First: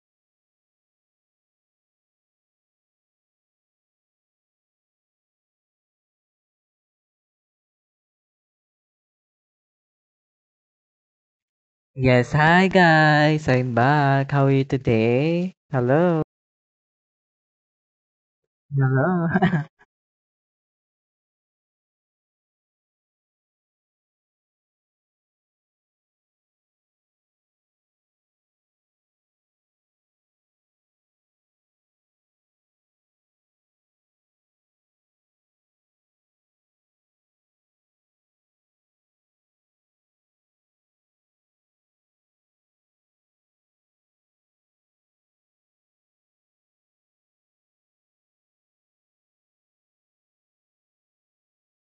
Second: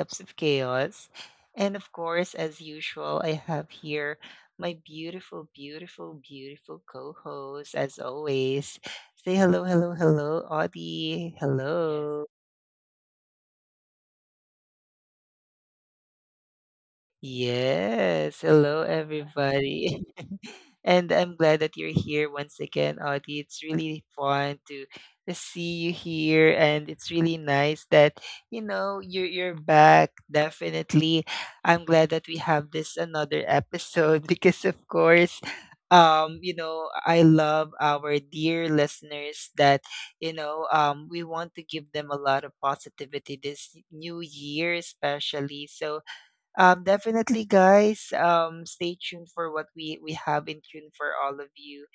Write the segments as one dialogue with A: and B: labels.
A: Cups of Chaos. And of course, as usual, I have here my beautiful, beautiful, beautiful co host, as always. Say hello, hello, hello, Audie. Hello.
B: Yes, hi guys. I'm back. How are you today? Hello.
A: Yes. Hello,
B: Hello.
A: everybody. And I'm glad that you're here once again, Audie. It's really fun to see you here. And it's really nice that you're back. Definitely. I'm glad that we have this another episode because, of course, you know, I love our dear listeners that we want to give them a lot of positivity this new year, especially. So, definitely, guys. Stay tuned for what we have in tune for all of you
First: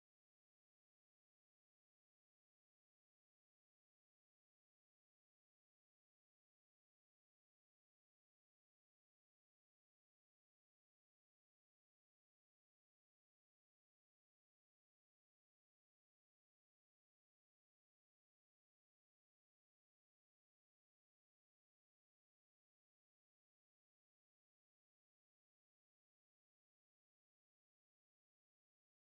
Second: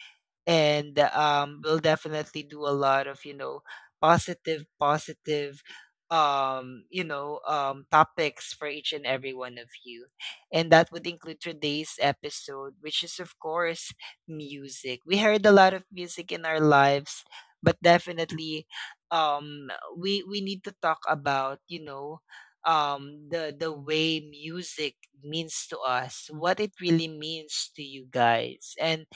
A: and we'll definitely do a lot of positive topics for each and every one of you, and that would include today's episode, which is of course music. We heard a lot of music in our lives, but definitely, um we need to talk about, you know, the way music means to us, what it really means to you guys. And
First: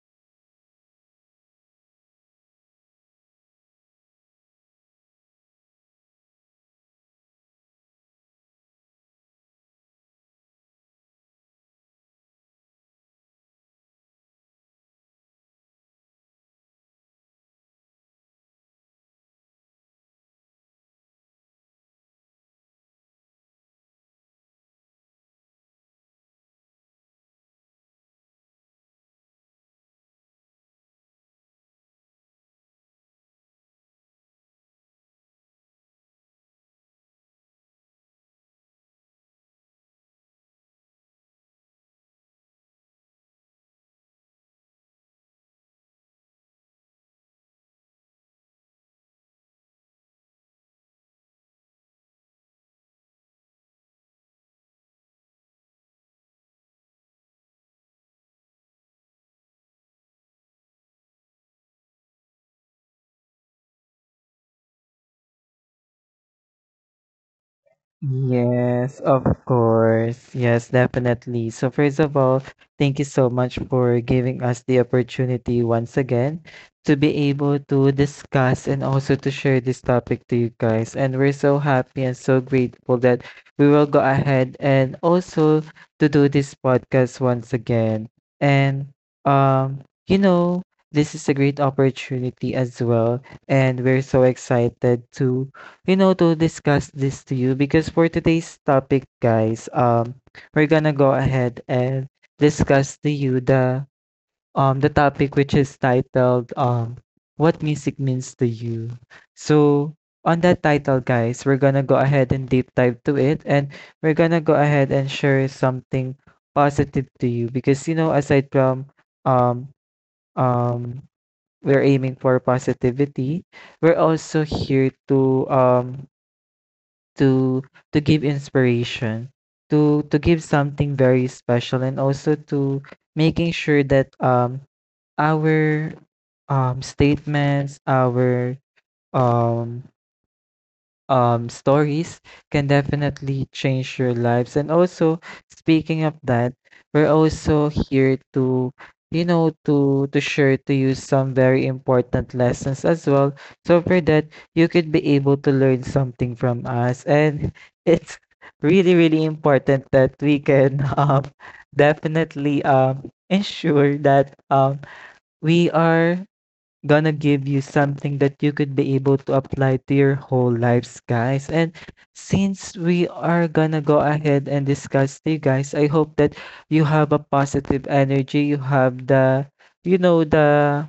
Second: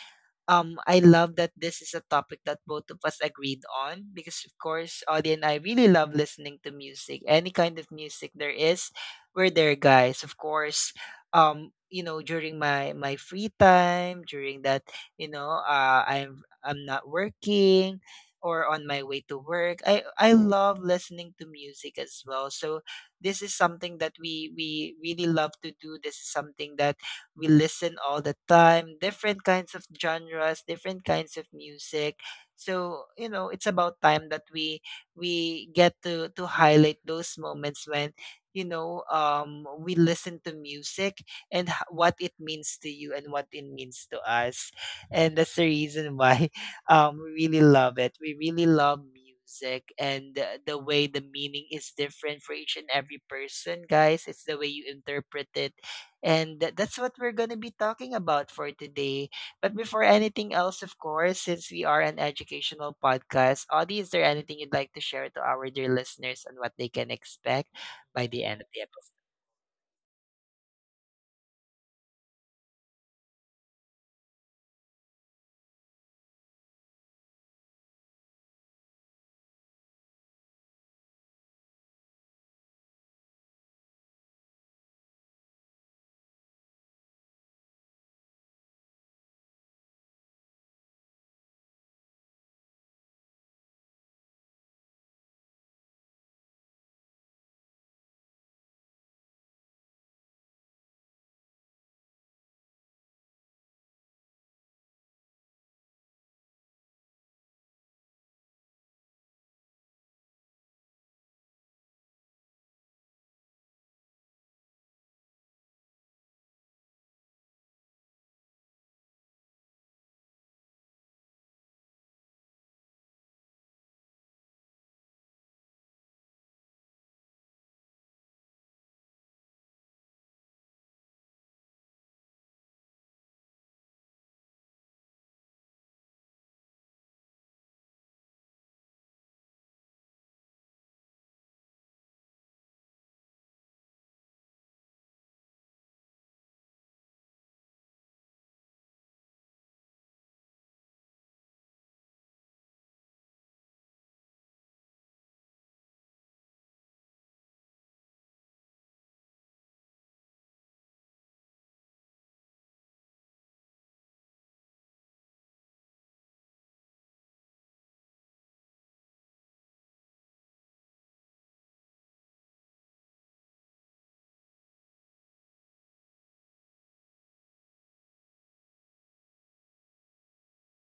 A: I love that this is a topic that both of us agreed on because, of course, Audie and I really love listening to music. Any kind of music there is, we're there, guys. Of course, you know, during my free time, during you know, I'm not working or on my way to work. I love listening to music as well. So this is something that we really love to do. This is something that we listen all the time, different kinds of genres, different kinds of music. So, you know, it's about time that we get to highlight those moments when we listen to music, and what it means to you and what it means to us. And that's the reason why we really love it, we really love music, and the way the meaning is different for each and every person, guys. It's the way you interpret it, and that's what we're gonna be talking about for today. But before anything else, of course, since we are an educational podcast, Audie, is there anything you'd like to share to our dear listeners on what they can expect by the end of the
B: Yes,
A: episode?
B: of course. Yes, definitely. So, first of all, thank you so much for giving us the opportunity once again to be able to discuss and also to share this topic to you guys. And we're so happy and so grateful that we will go ahead and also to do this podcast once again. And you know, this is a great opportunity as well, and we're so excited to you know, to discuss this to you because for today's topic, guys, we're gonna go ahead and discuss to you the topic which is titled what music means to you. So on that title, guys, we're gonna go ahead and deep dive to it, and we're gonna go ahead and share something positive to you because you know, aside from um um we're aiming for positivity, we're also here to to give inspiration, to give something very special, and also to making sure that our statements, our um stories can definitely change your lives. And also, speaking of that, we're also here to, you know, to share to you some very important lessons as well. So for that, you could be able to learn something from us. And it's really, really important that we can definitely ensure that we are gonna give you something that you could be able to apply to your whole lives, guys. And since we are gonna go ahead and discuss to you guys, I hope that you have a positive energy, you have you know, the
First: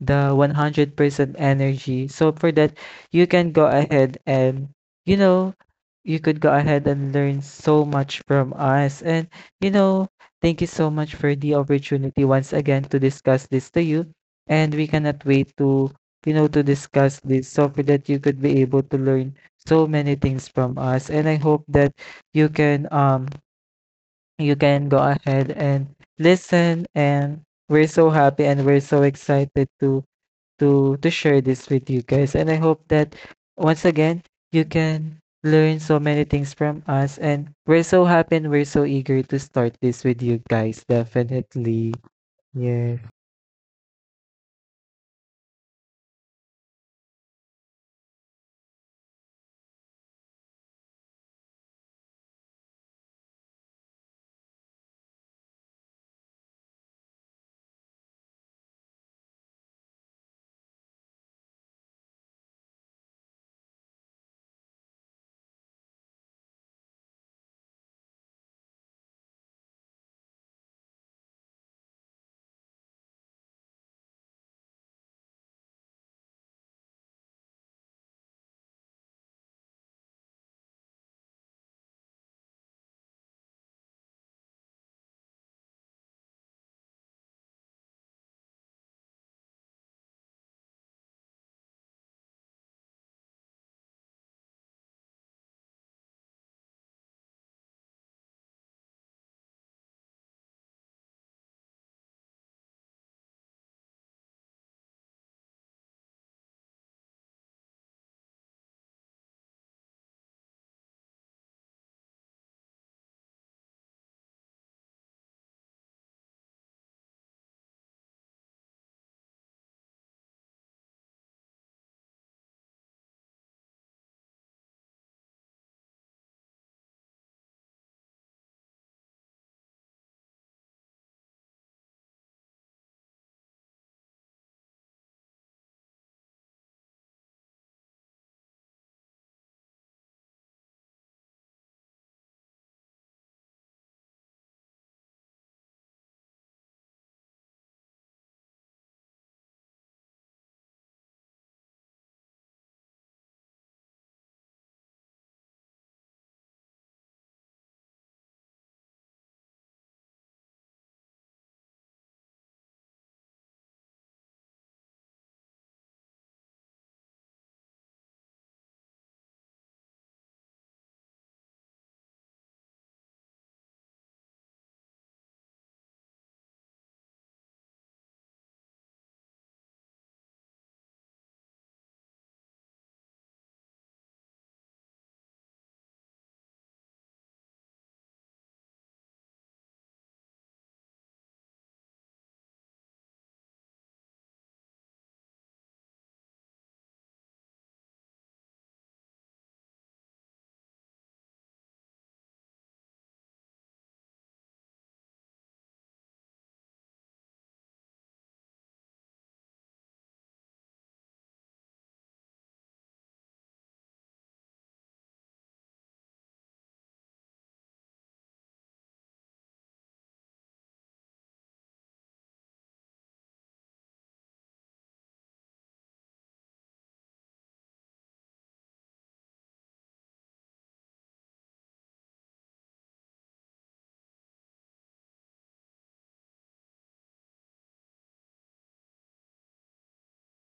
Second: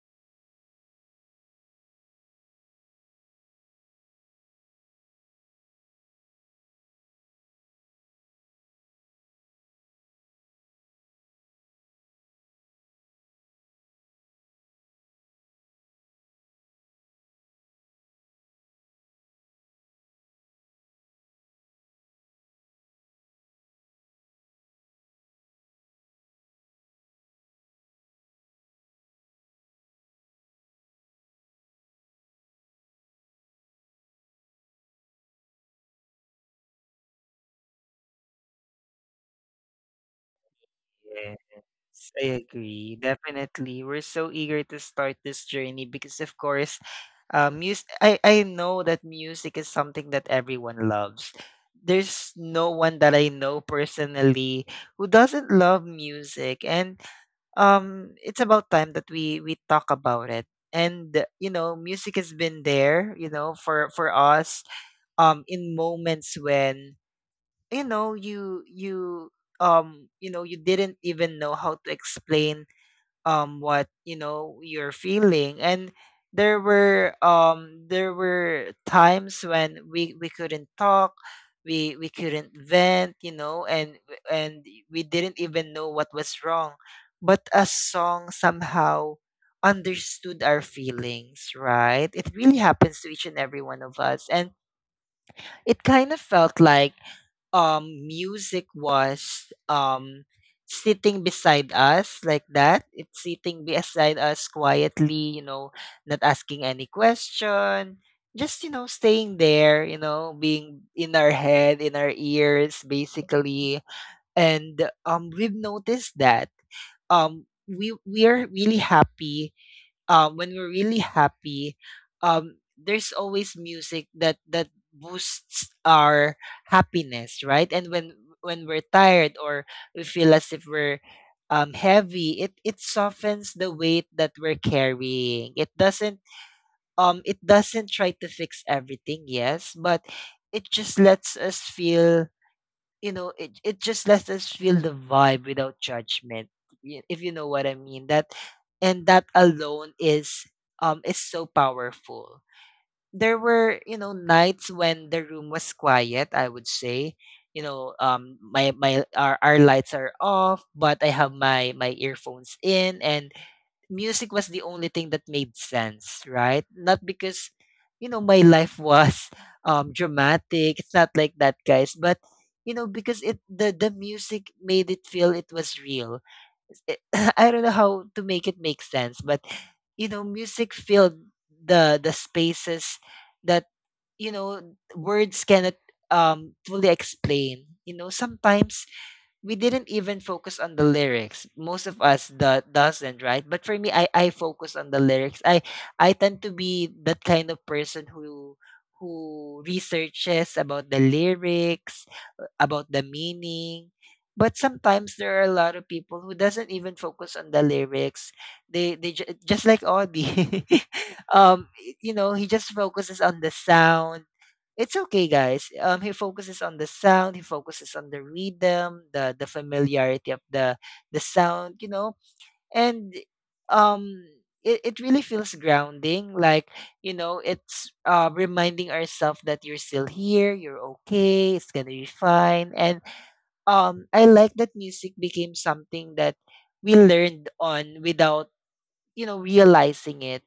B: the 100% energy. So for that, you can go ahead and, you know, you could go ahead and learn so much from us. And, you know, thank you so much for the opportunity once again to discuss this to you. And we cannot wait to, you know, to discuss this so for that you could be able to learn so many things from us. And I hope that you can, um, you can go ahead and listen, and we're so happy and we're so excited to share this with you guys. And I hope that once again you can learn so many things from us. And we're so happy and we're so eager to start this with you guys. Definitely.
A: Yes, I agree.
B: Yes.
A: Definitely. We're so eager to start this journey because of course, I know that music is something that everyone loves. There's no one that I know personally who doesn't love music. And it's about time that we talk about it. And you know, music has been there, you know, for us in moments when, you know you you you know, you didn't even know how to explain what, you know, you're feeling. And there were, there were times when we couldn't talk, we couldn't vent, you know, and we didn't even know what was wrong, but a song somehow understood our feelings, right? It really happens to each and every one of us. And it kind of felt like, music was, sitting beside us like that. It's sitting beside us quietly, you know, not asking any question, just, you know, staying there, you know, being in our head, in our ears, basically. And we've noticed that, we are really happy when we're really happy, there's always music that boosts our happiness, right? And when we're tired, or we feel as if we're, heavy, it softens the weight that we're carrying. It doesn't, it doesn't try to fix everything, yes, but it just lets us feel, you know, it just lets us feel the vibe without judgment, if you know what I mean. That and that alone is, is so powerful. There were, you know, nights when the room was quiet, I would say, you know, my my our lights are off, but I have my earphones in, and music was the only thing that made sense, right? Not because, you know, my life was, dramatic. It's not like that, guys. But you know, because it the music made it feel it was real. It- I don't know how to make it make sense, but you know, music filled the spaces that, you know, words cannot fully explain. You know, sometimes we didn't even focus on the lyrics. Most of us doesn't, right? But for me, I focus on the lyrics. I tend to be that kind of person who researches about the lyrics, about the meaning. But sometimes there are a lot of people who doesn't even focus on the lyrics. They just like Audie. You know, he just focuses on the sound. It's okay, guys. He focuses on the sound. He focuses on the rhythm, the familiarity of the sound, you know, and, um, it really feels grounding. Like, you know, it's, reminding ourselves that you're still here, you're okay, it's gonna be fine. And, I like that music became something that we learned on without, you know, realizing it.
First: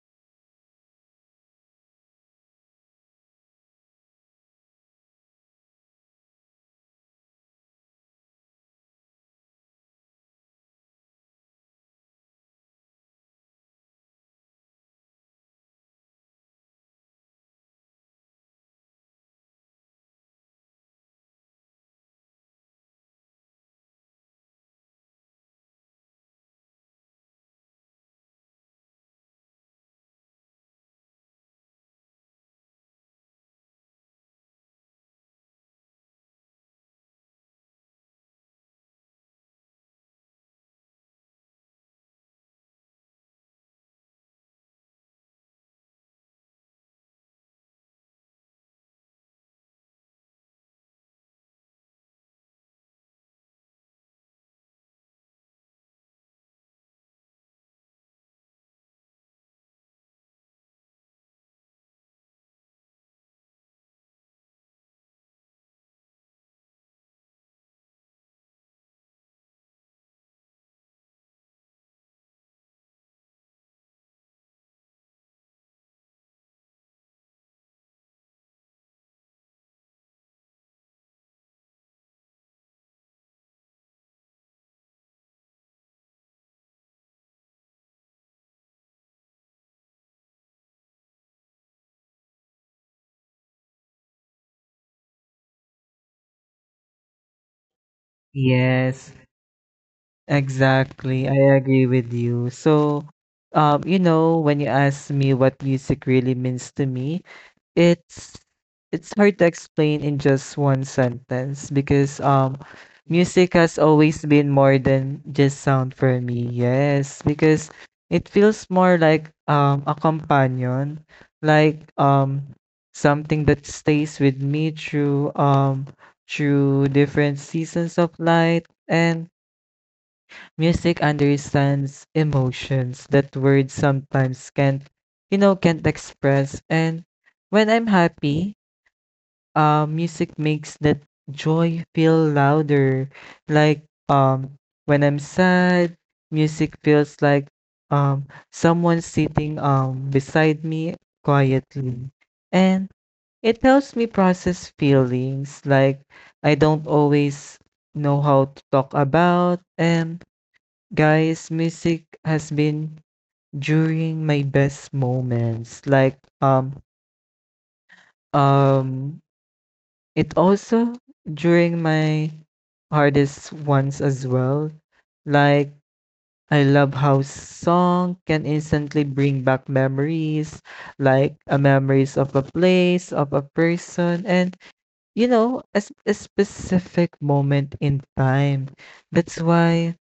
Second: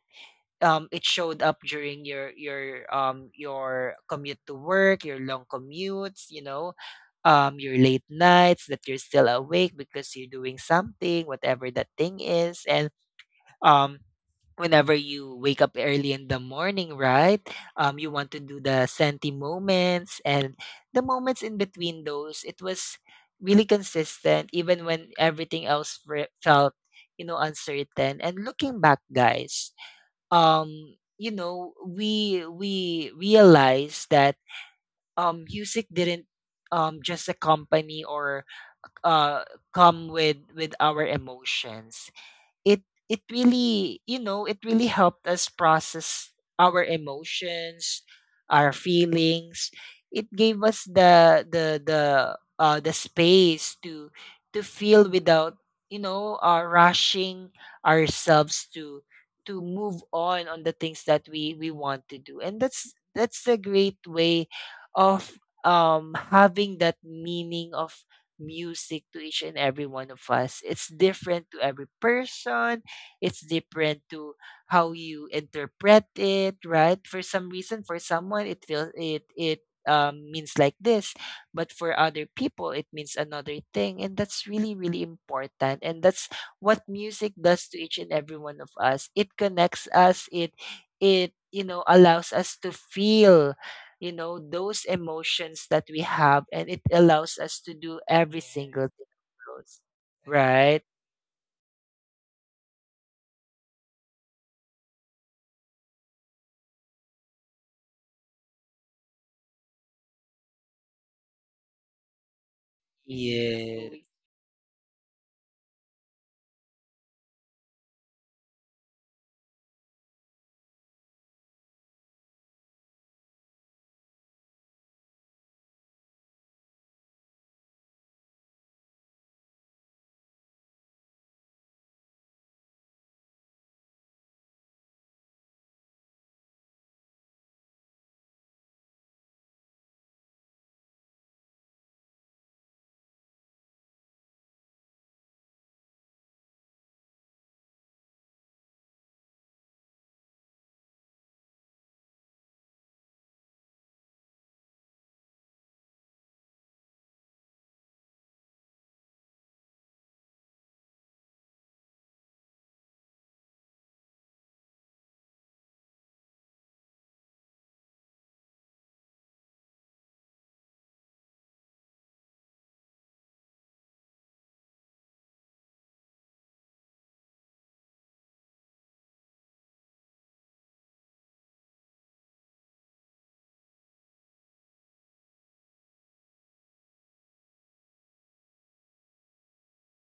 A: It showed up during your your commute to work, your long commutes, you know, your late nights that you're still awake because you're doing something, whatever that thing is. And, um, whenever you wake up early in the morning, right, you want to do the senti moments. And the moments in between those, it was really consistent even when everything else felt, you know, uncertain. And looking back, guys, you know, we realize that, um, music didn't, just accompany or, uh come with our emotions. it it really, you know, it really helped us process our emotions, our feelings. It gave us the space to feel without, rushing ourselves to move on the things that we want to do. And that's a great way of, um, having that meaning of music to each and every one of us. It's different to every person. It's different to how you interpret it, right? For some reason, for someone, it feels it it, means like this, but for other people, it means another thing, and that's really, really important. And that's what music does to each and every one of us. It connects us. It, you know, allows us to feel, you know, those emotions that we have, and it allows us to do every single thing
B: Yes.
A: of those, right?
B: Exactly. I agree with you. So you know, when you ask me what music really means to me, It's it's hard to explain in just one sentence because music has
A: Yeah.
B: always been more than just sound for me. Yes, because it feels more like a companion, like something that stays with me through through different seasons of life, and music understands emotions that words sometimes can't you know can't express. And when I'm happy, music makes that joy feel louder. Like um, when I'm sad, music feels like um, someone sitting beside me quietly. And it helps me process feelings like I don't always know how to talk about. And guys, music has been during my best moments. Like um it also during my hardest ones as well. Like I love how song can instantly bring back memories, like memories of a place, of a person, and you know, a, a specific moment in time. That's why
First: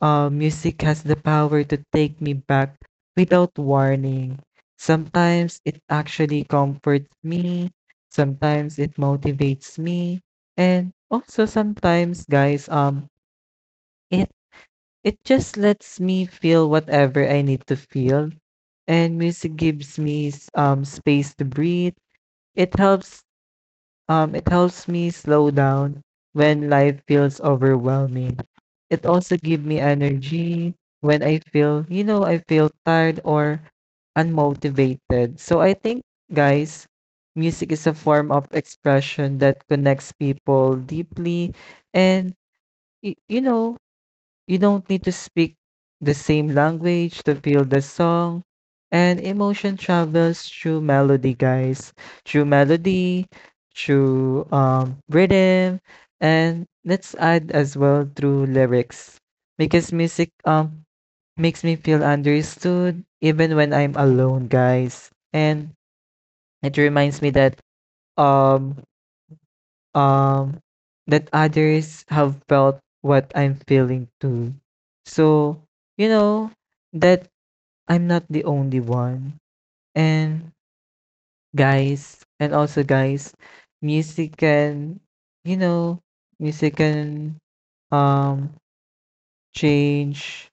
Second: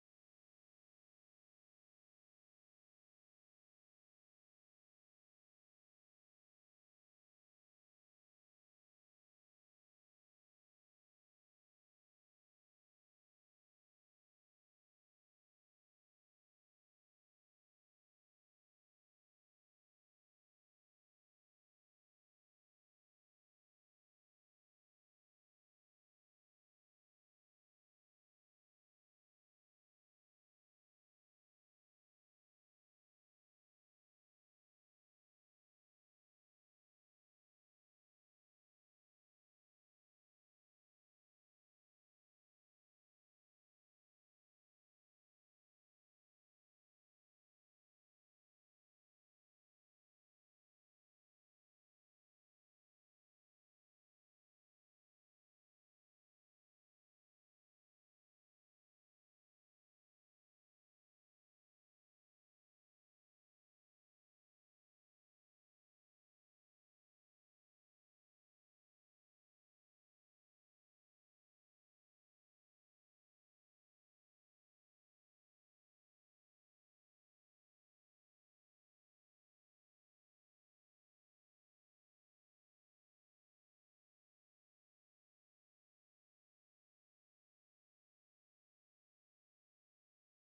B: music has the power to take me back without warning. Sometimes it actually comforts me, sometimes it motivates me, and also sometimes, guys, it it just lets me feel whatever I need to feel. And music gives me space to breathe. It helps it helps me slow down when life feels overwhelming. It also gives me energy when I feel, you know, I feel tired or unmotivated. So I think, guys, music is a form of expression that connects people deeply, and you know, you don't need to speak the same language to feel the song. And emotion travels through melody, guys. Through melody, through rhythm, and let's add as well through lyrics. Because music makes me feel understood even when I'm alone, guys. And it reminds me that um um, that others have felt what I'm feeling too. So, you know, that I'm not the only one. And guys, and also guys, music can, you know, music can um change,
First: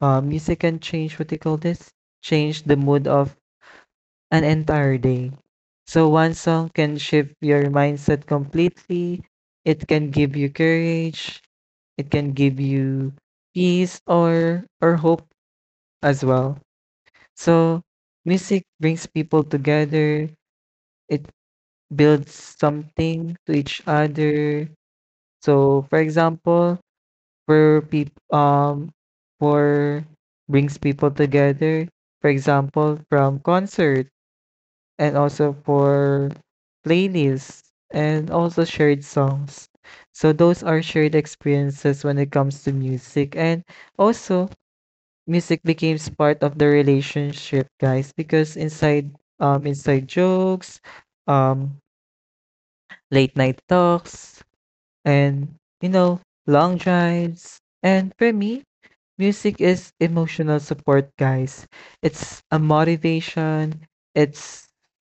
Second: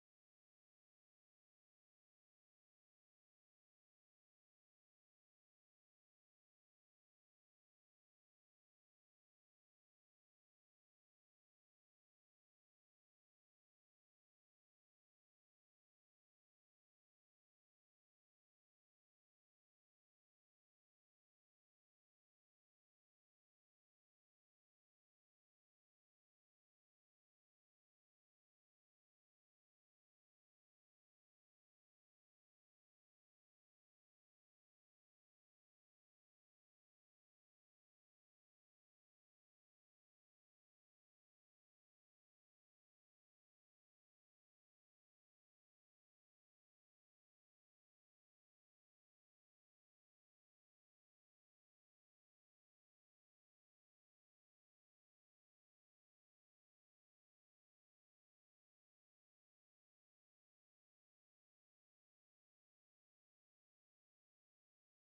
B: music can change what you call this, change the mood of an entire day. So one song can shift your mindset completely. It can give you courage, it can give you peace or hope as well. So music brings people together. It builds something to each other. So for example, for people, for brings people together, for example from concert, and also for playlists and also shared songs. So those are shared experiences when it comes to music. And also, music becomes part of the relationship, guys, because inside inside jokes, um late night talks, and you know, long drives. And for me, music is emotional support, guys. It's a motivation, it's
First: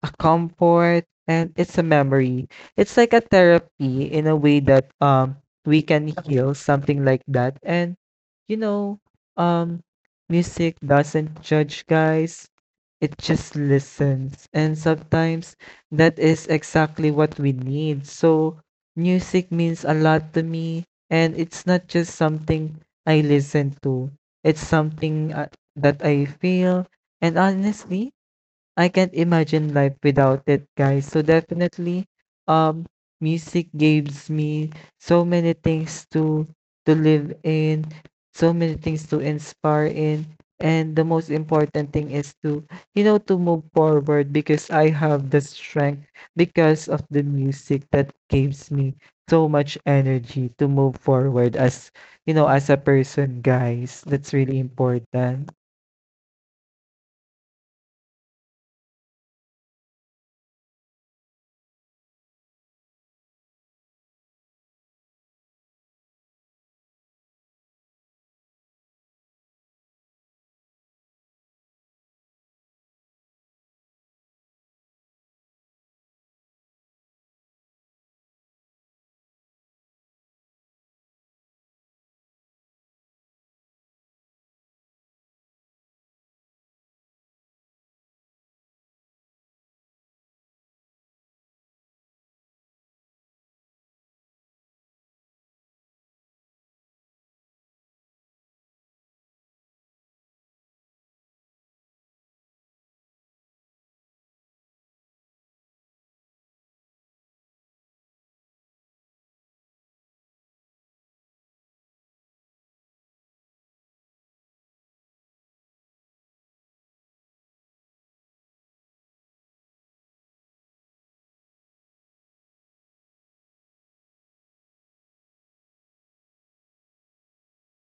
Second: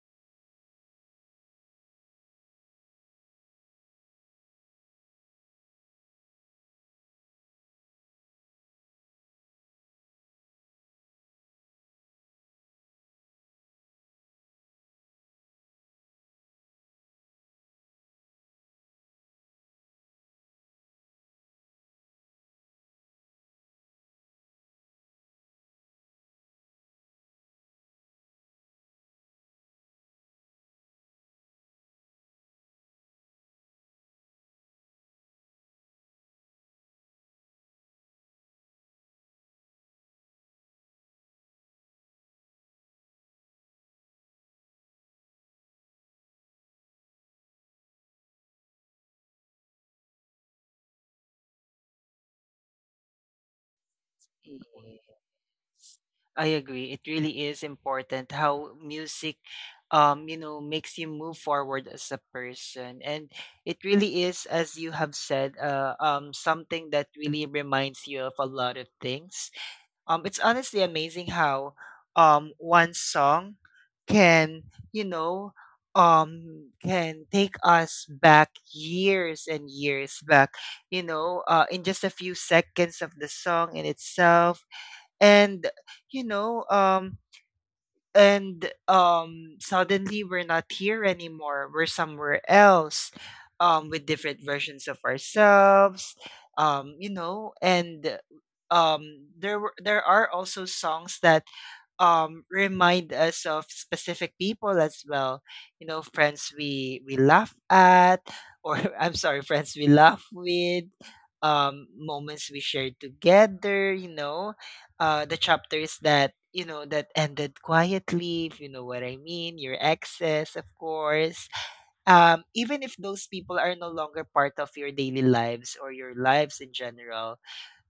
B: a comfort, and it's a memory. It's like a therapy in a way that we can heal something like that. And you know, um music doesn't judge, guys. It just listens. And sometimes that is exactly what we need. So music means a lot to me. And it's not just something I listen to, it's something that I feel. And honestly, I can't imagine life without it, guys. So definitely, um, music gives me so many things to live in, so many things to inspire in, and the most important thing is to, you know, to move forward because I have the strength because of the music that gives me so much energy to move forward as, you know, as a person, guys. That's really
A: So
B: important.
A: yes, I agree, it really is important how music, um, you know, makes you move forward as a person. And it really is, as you have said, something that really reminds you of a lot of things. It's honestly amazing how, one song can, you know, can take us back years and years back, you know, in just a few seconds of the song in itself. And, you know, and suddenly we're not here anymore, we're somewhere else, um, with different versions of ourselves, um, you know. And, um, there are also songs that, um, remind us of specific people as well. You know, friends we laugh at, or I'm sorry, friends we laugh with, um, moments we shared together, you know, uh, the chapters that, you know, that ended quietly, if you know what I mean, your exes, of course. Um, even if those people are no longer part of your daily lives or your lives in general,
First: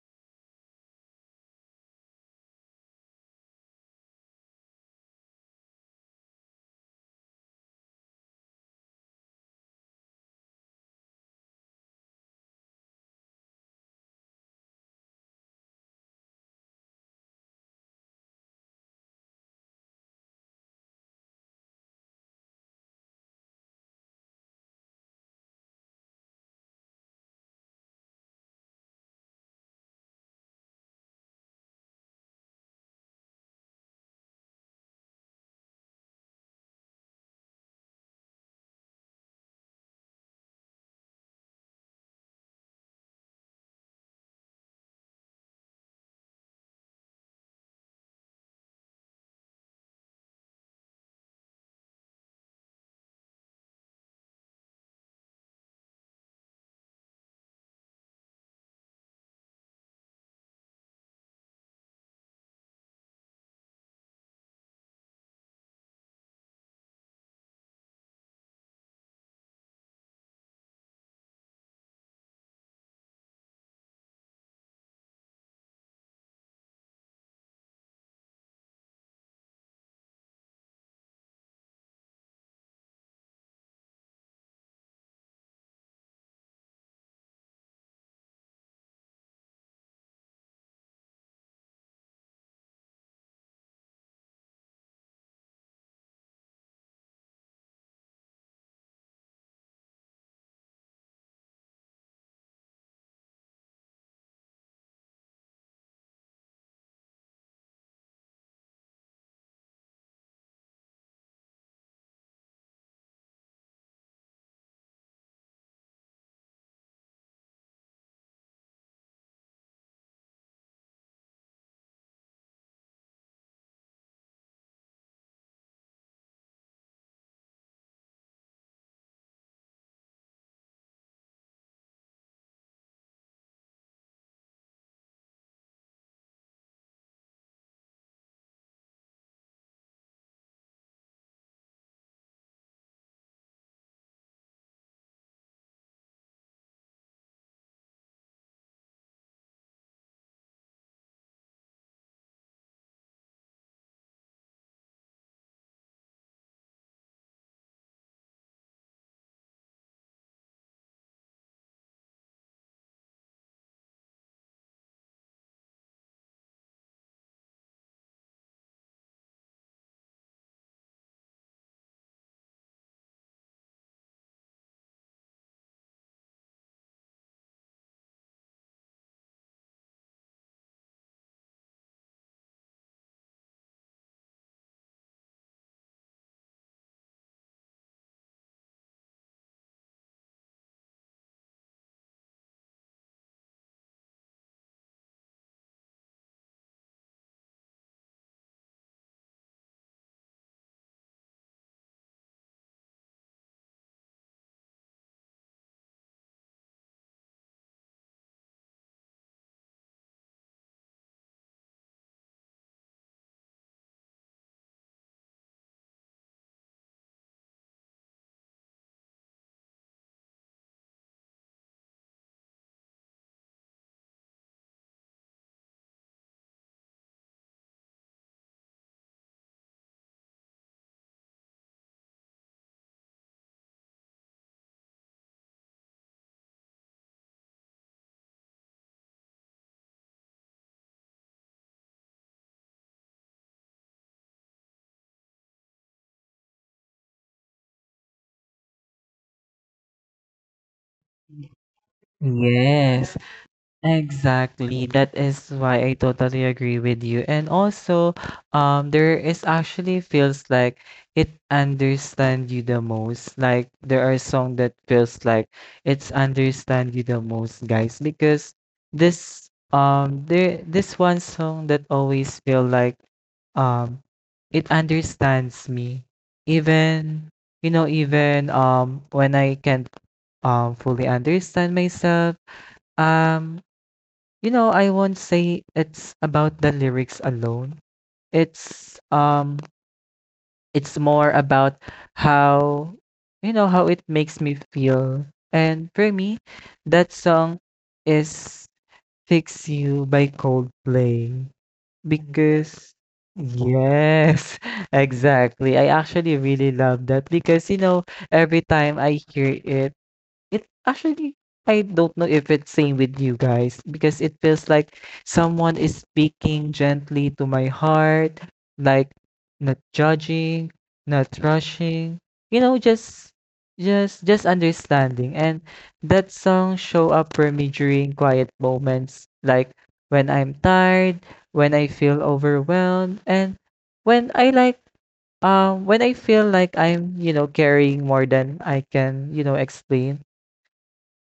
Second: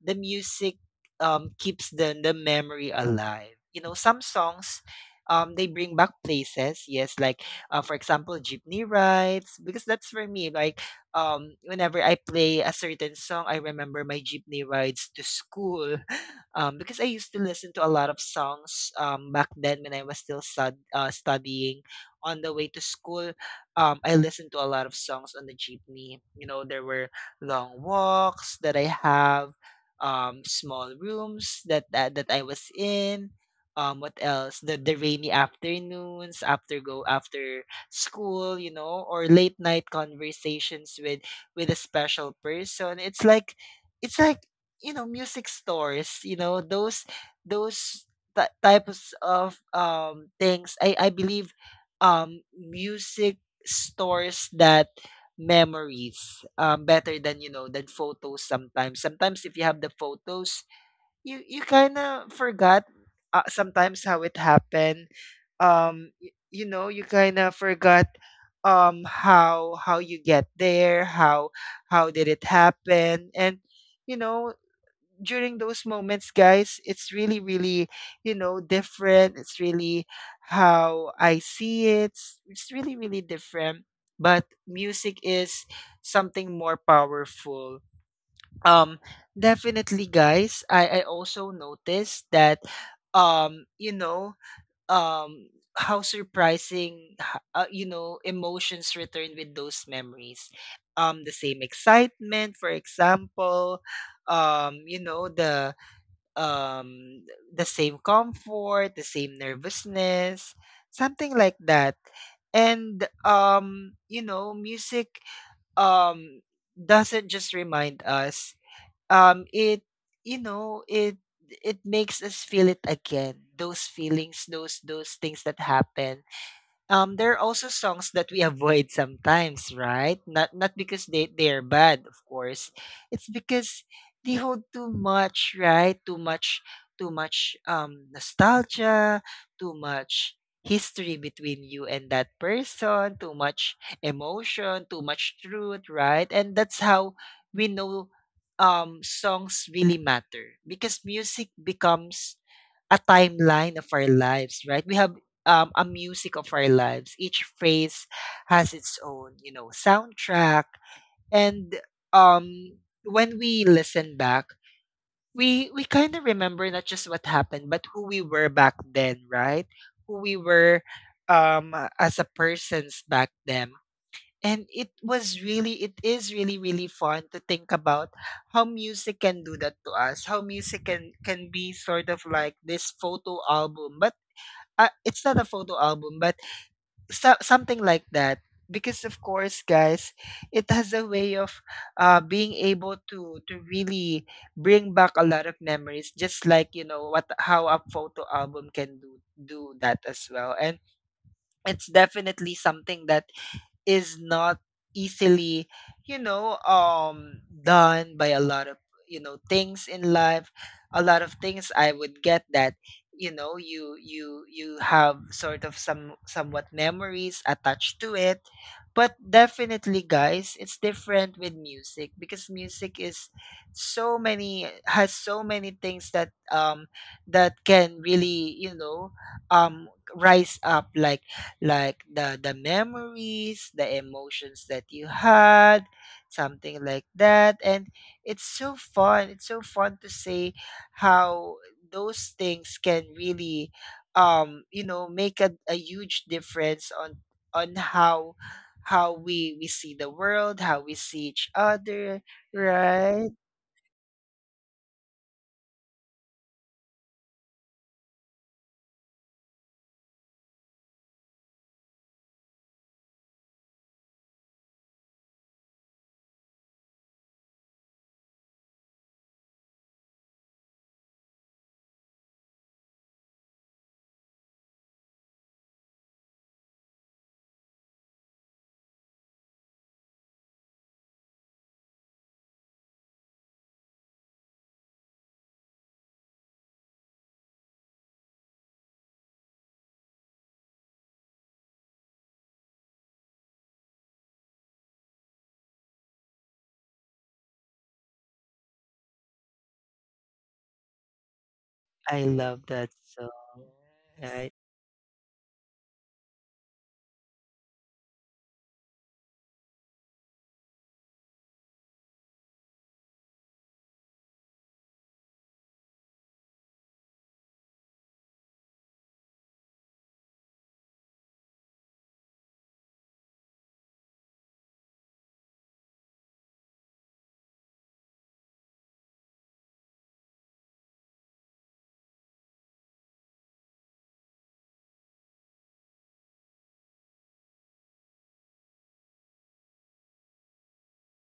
A: the music, keeps the memory alive. You know, some songs, they bring back places. Yes, like, for example, jeepney rides. Because that's for me. Like, whenever I play a certain song, I remember my jeepney rides to school. Because I used to listen to a lot of songs, back then when I was still studying. On the way to school, I listened to a lot of songs on the jeepney. You know, there were long walks that I have, small rooms that I was in. What else? The rainy afternoons after go after school, you know, or late night conversations with a special person. It's like, it's like you know, music stores. You know those, those types of, um, things. I believe, um, music stores that memories, better than, you know, than photos sometimes. Sometimes if you have the photos, you kinda forgot, sometimes how it happened. Y You know, you kinda forgot, how you get there, how did it happen, you know during those moments, guys, it's really, really, different. It's really how I see it. It's really, really different. But music is something more powerful. Um, Definitely, guys. I also noticed that, um, you know, um, how surprising, emotions return with those memories. The same excitement, for example, um you know the um the same comfort, the same nervousness, something like that. And music um doesn't just remind us. Um it you know, it it makes us feel it again. Those feelings, those things that happen. There are also songs that we avoid sometimes, right? Not because they're bad, of course. It's because they hold too much, right? Too much, nostalgia, too much history between you and that person, too much emotion, too much truth, right? And that's how we know songs really matter, because music becomes a timeline of our lives, right? We have, a music of our lives. Each phrase has its own, soundtrack. And um, when we listen back, we kind of remember not just what happened, but who we were back then, right? Who we were, as a persons back then. And it was really, it is really, really fun to think about how music can do that to us. How music can be sort of like this photo album, but it's not a photo album, but so, something like that, because, of course, guys, it has a way of being able to really bring back a lot of memories, just like, you know, what how a photo album can do that as well. And it's definitely something that is not easily, done by a lot of, things in life. A lot of things, I would get that, you have sort of somewhat memories attached to it. But definitely, guys, it's different with music, because music is so many, has so many things that that can really rise up, like the memories, the emotions that you had, something like that. And it's so fun. It's so fun to say how those things can really, make a huge difference on on how how we see the world, how we see each other,
B: Yes,
A: right?
B: exactly. That is why I totally agree with you. And also, there is actually feels like it understand you the most. Like there are song that feels like it's understand you the most, guys, because this one song that always feel like um it understands me even you know even when I can't fully understand myself um. You know, I won't say it's about the lyrics alone. It's um it's more about how you know how it makes me feel. And for me, that song is Fix You by Coldplay
A: I love
B: because
A: that song. Yes,
B: yes,
A: right?
B: exactly. I actually really love that because you know every time I hear it it actually, I don't know if it's same with you guys because it feels like someone is speaking gently to my heart, like not judging, not rushing, you know, just understanding. And that song show up for me during quiet moments, like when I'm tired, when I feel overwhelmed, and when I like when I feel like I'm, you know, carrying more than I can, you know, explain.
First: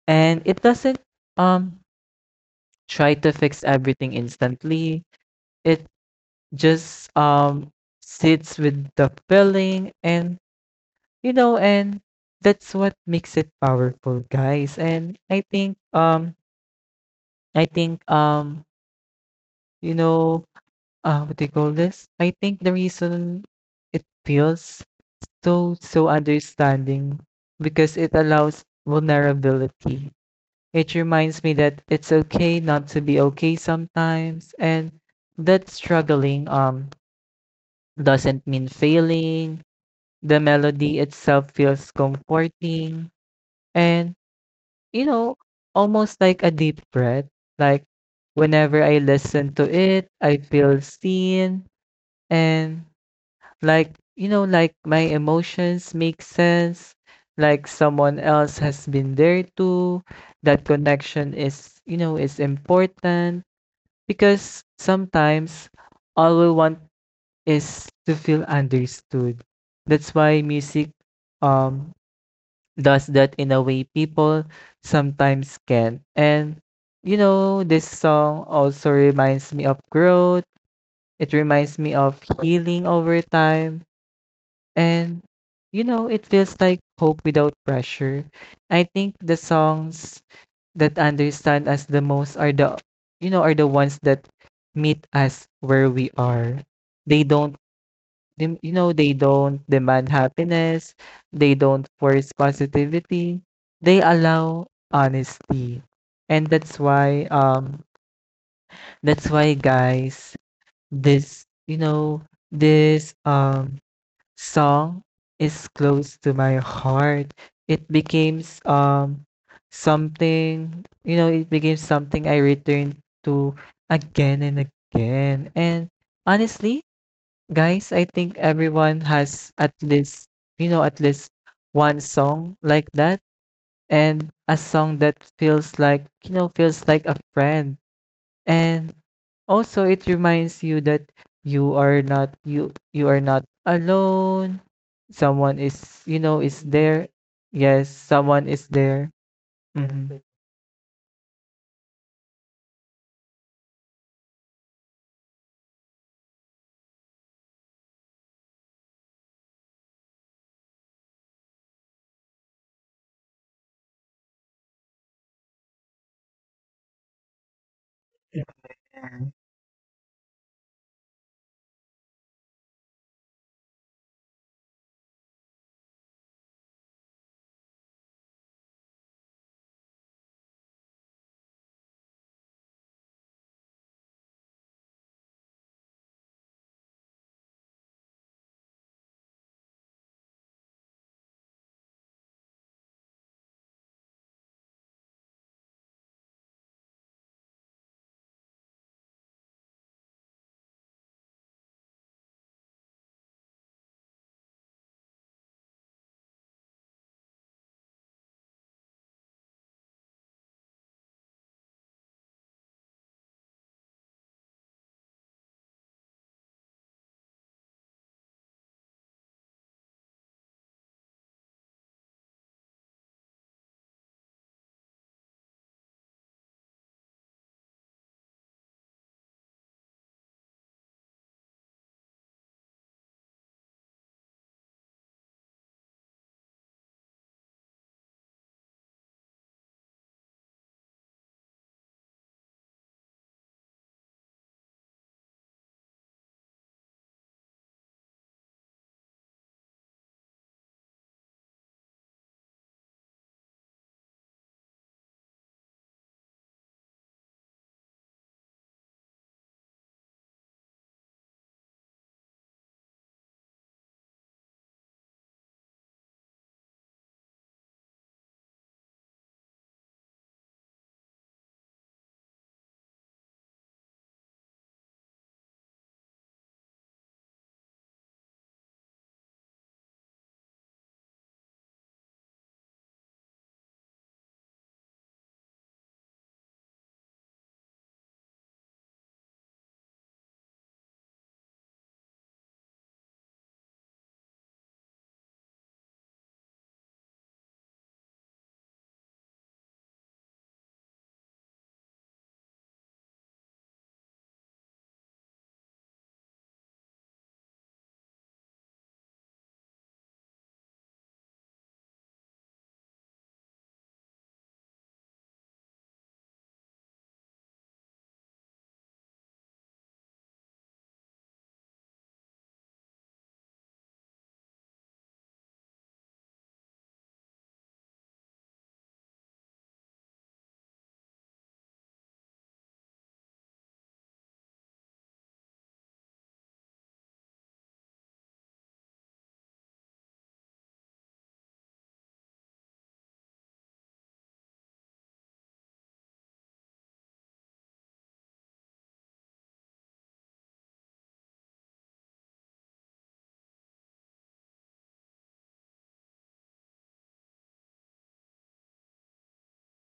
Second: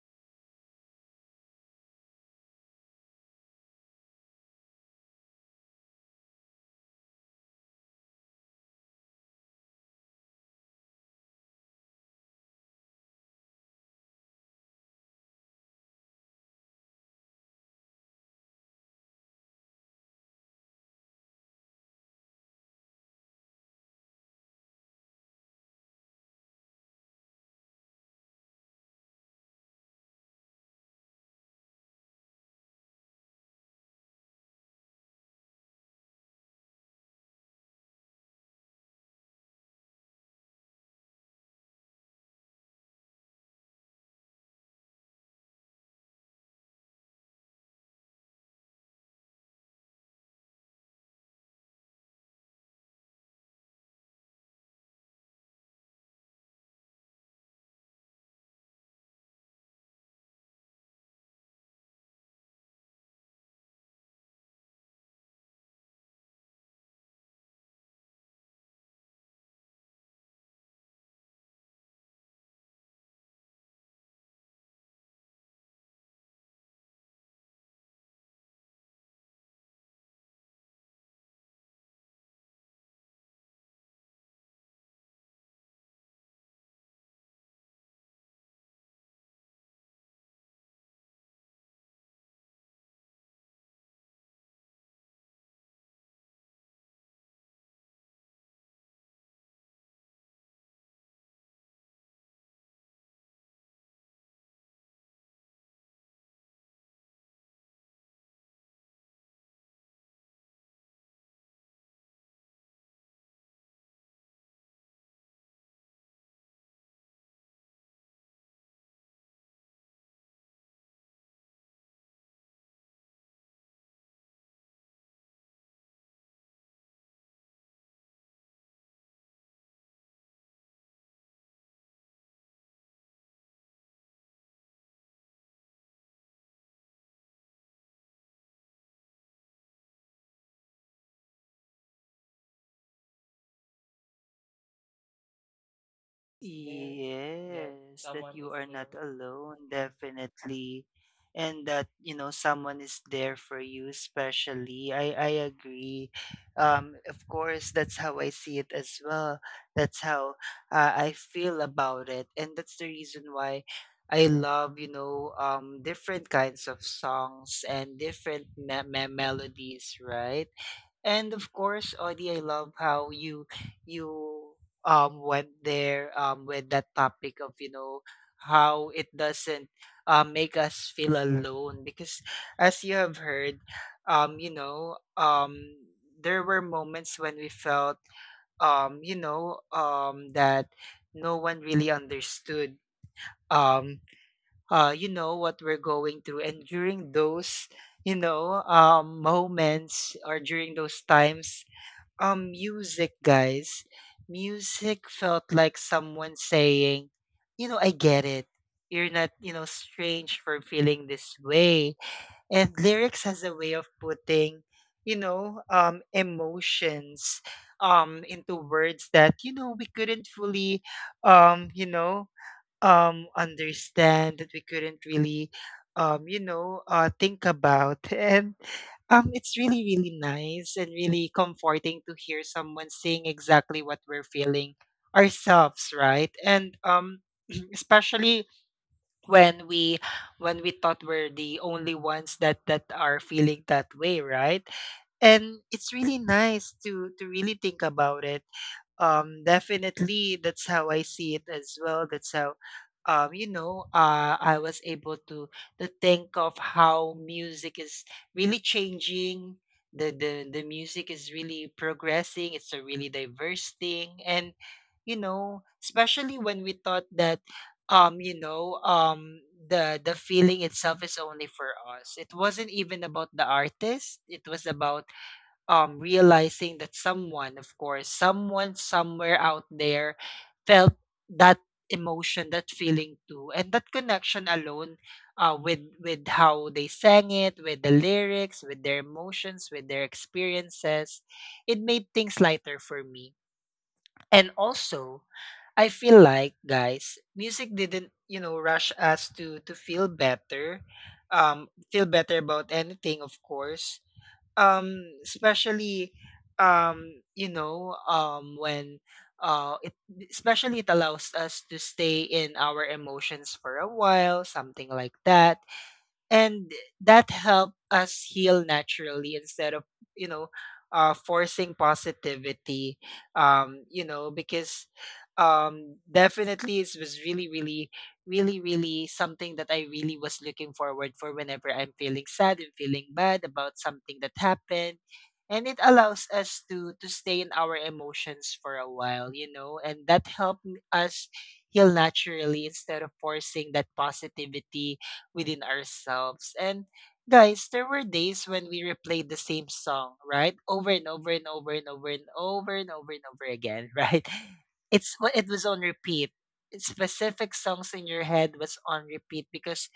B: And it doesn't um try to fix everything instantly. It just sits with the feeling and you know and that's what makes it powerful, guys. And I think I think um you know, what do you call this? I think the reason it feels so so understanding because it allows vulnerability. It reminds me that it's okay not to be okay sometimes and that struggling doesn't mean failing. The melody itself feels comforting and you know, almost like a deep breath. Like whenever I listen to it, I feel seen and like you know, like my emotions make sense, like someone else has been there too. That connection is, you know, is important. Because sometimes all we want is to feel understood. That's why music um does that in a way people sometimes can. And you know, this song also reminds me of growth. It reminds me of healing over time. And you know, it feels like hope without pressure. I think the songs that understand us the most are the you know are the ones that meet us where we are. They don't you know they don't demand happiness, they don't force positivity, they allow honesty. And that's why guys, this you know this song is close to my heart. It becomes something, you know, it became something I return to again and again. And honestly, guys, I think everyone has at least, you know, at least one song like that, and a song that feels like, you know, feels like a friend, and also it reminds you that you are not alone. Someone is, you know,
A: Yeah,
B: is
A: that.
B: there.
A: Yes,
B: Yes,
A: that someone
B: someone
A: you is are
B: is
A: there. Not there.
B: there.
A: Alone,
B: Hmm.
A: definitely. And that, someone is there for you, especially. I agree. Of course, that's how I see it as well. That's how, I feel about it. And that's the reason why I love, different kinds of songs and different
B: Yeah.
A: melodies, right? And of course, Audie, I love how you went there with that topic of, how it doesn't make us feel alone, because, as you have heard, um you know um there were moments when we felt, that no one really understood um what we're going through. And during those, moments, or during those times, music, guys, music felt like someone saying, you know, "I get it. You're not, you know, strange for feeling this way." And lyrics has a way of putting, emotions, into words that, we couldn't fully um you know understand, that we couldn't really think about. And it's really really nice and really comforting to hear someone saying exactly what we're feeling ourselves right and especially when we, when we thought we're the only ones that are feeling that way, right? And it's really nice to really think about it. Definitely, that's how I see it as well. That's how, I was able to think of how music is really changing. The music is really progressing. It's a really diverse thing, and, you know, especially when we thought that, um you know um the feeling itself is only for us. It wasn't even about the artist. It was about, realizing that someone, of course, someone somewhere out there, felt that emotion, that feeling too. And that connection alone, with how they sang it, with the lyrics, with their emotions, with their experiences, it made things lighter for me. And also, I feel like, guys, music didn't, rush us to feel better about anything, of course. Especially, um when, it especially, it allows us to stay in our emotions for a while, something like that. And that helped us heal naturally, instead of, you know forcing positivity, because, definitely, it was really, really, really, really something that I really was looking forward for, whenever I'm feeling sad and feeling bad about something that happened. And it allows us to stay in our emotions for a while, you know, and that helped us heal naturally, instead of forcing that positivity within ourselves. And, guys, there were days when we replayed the same song, right? Over and over and over and over and over and over and over again, right? It was on repeat. Specific songs in your head was on repeat. Because,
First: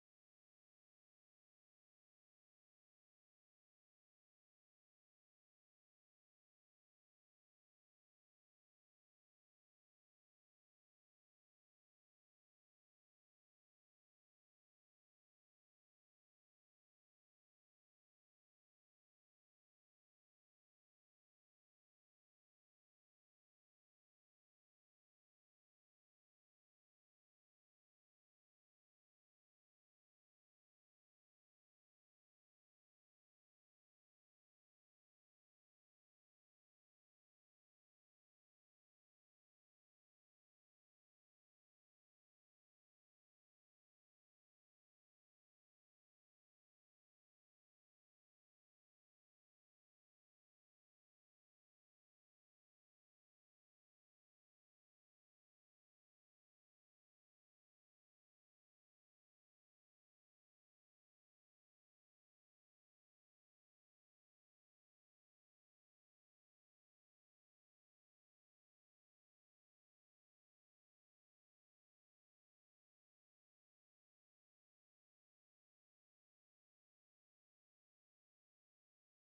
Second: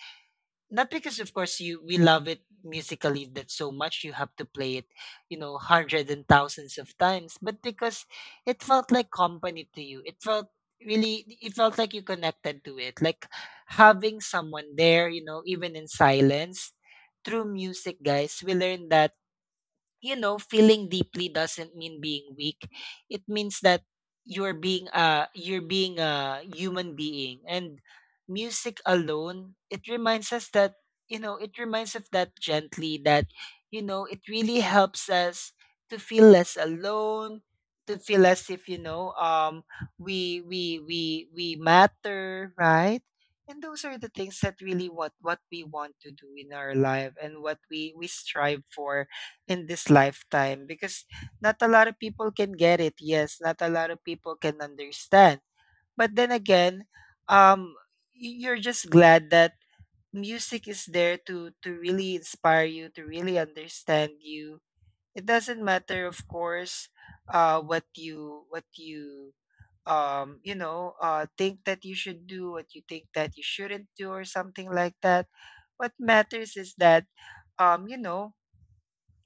A: not because, of course, you we love it musically that so much you have to play it, you know, hundreds and thousands of times, but because it felt like company to you. It felt like you connected to it. Like having someone there, even in silence. Through music, guys, we learned that, feeling deeply doesn't mean being weak. It means that you're being a human being. And music alone, it reminds us that, it reminds us, that gently, that, it really helps us to feel less alone, to feel as if, we matter, right? And those are the things that really, what we want to do in our life, and what we strive for in this lifetime, because not a lot of people can get it. Yes, not a lot of people can understand. But then again, um, you're just glad that music is there to really inspire you, to really understand you. It doesn't matter, of course, what you, what you you know think that you should do, what you think that you shouldn't do, or something like that. What matters is that, um you know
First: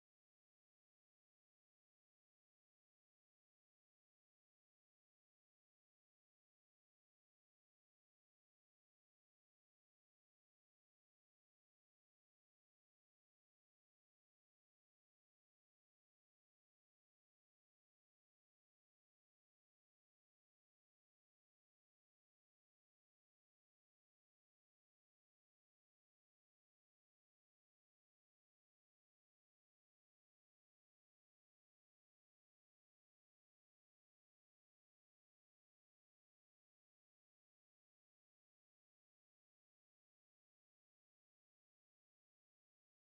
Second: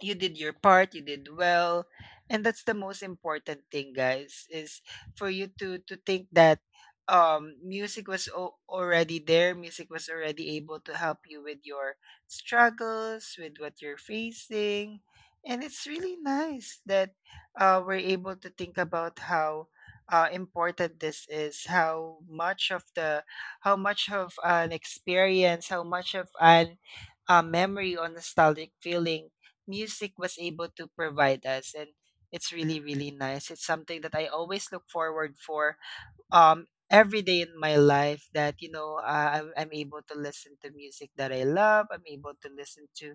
A: you did your part, you did well, and that's the most important thing, guys, is for you to think that, music was already there. Music was already able to help you with your struggles, with what you're facing. And it's really nice that, we're able to think about how important this is, how much of the, how much of an experience, how much of an memory or nostalgic feeling music was able to provide us. And it's really, really nice. It's something that I always look forward for, every day in my life. That, I'm able to listen to music that I love. I'm able to listen to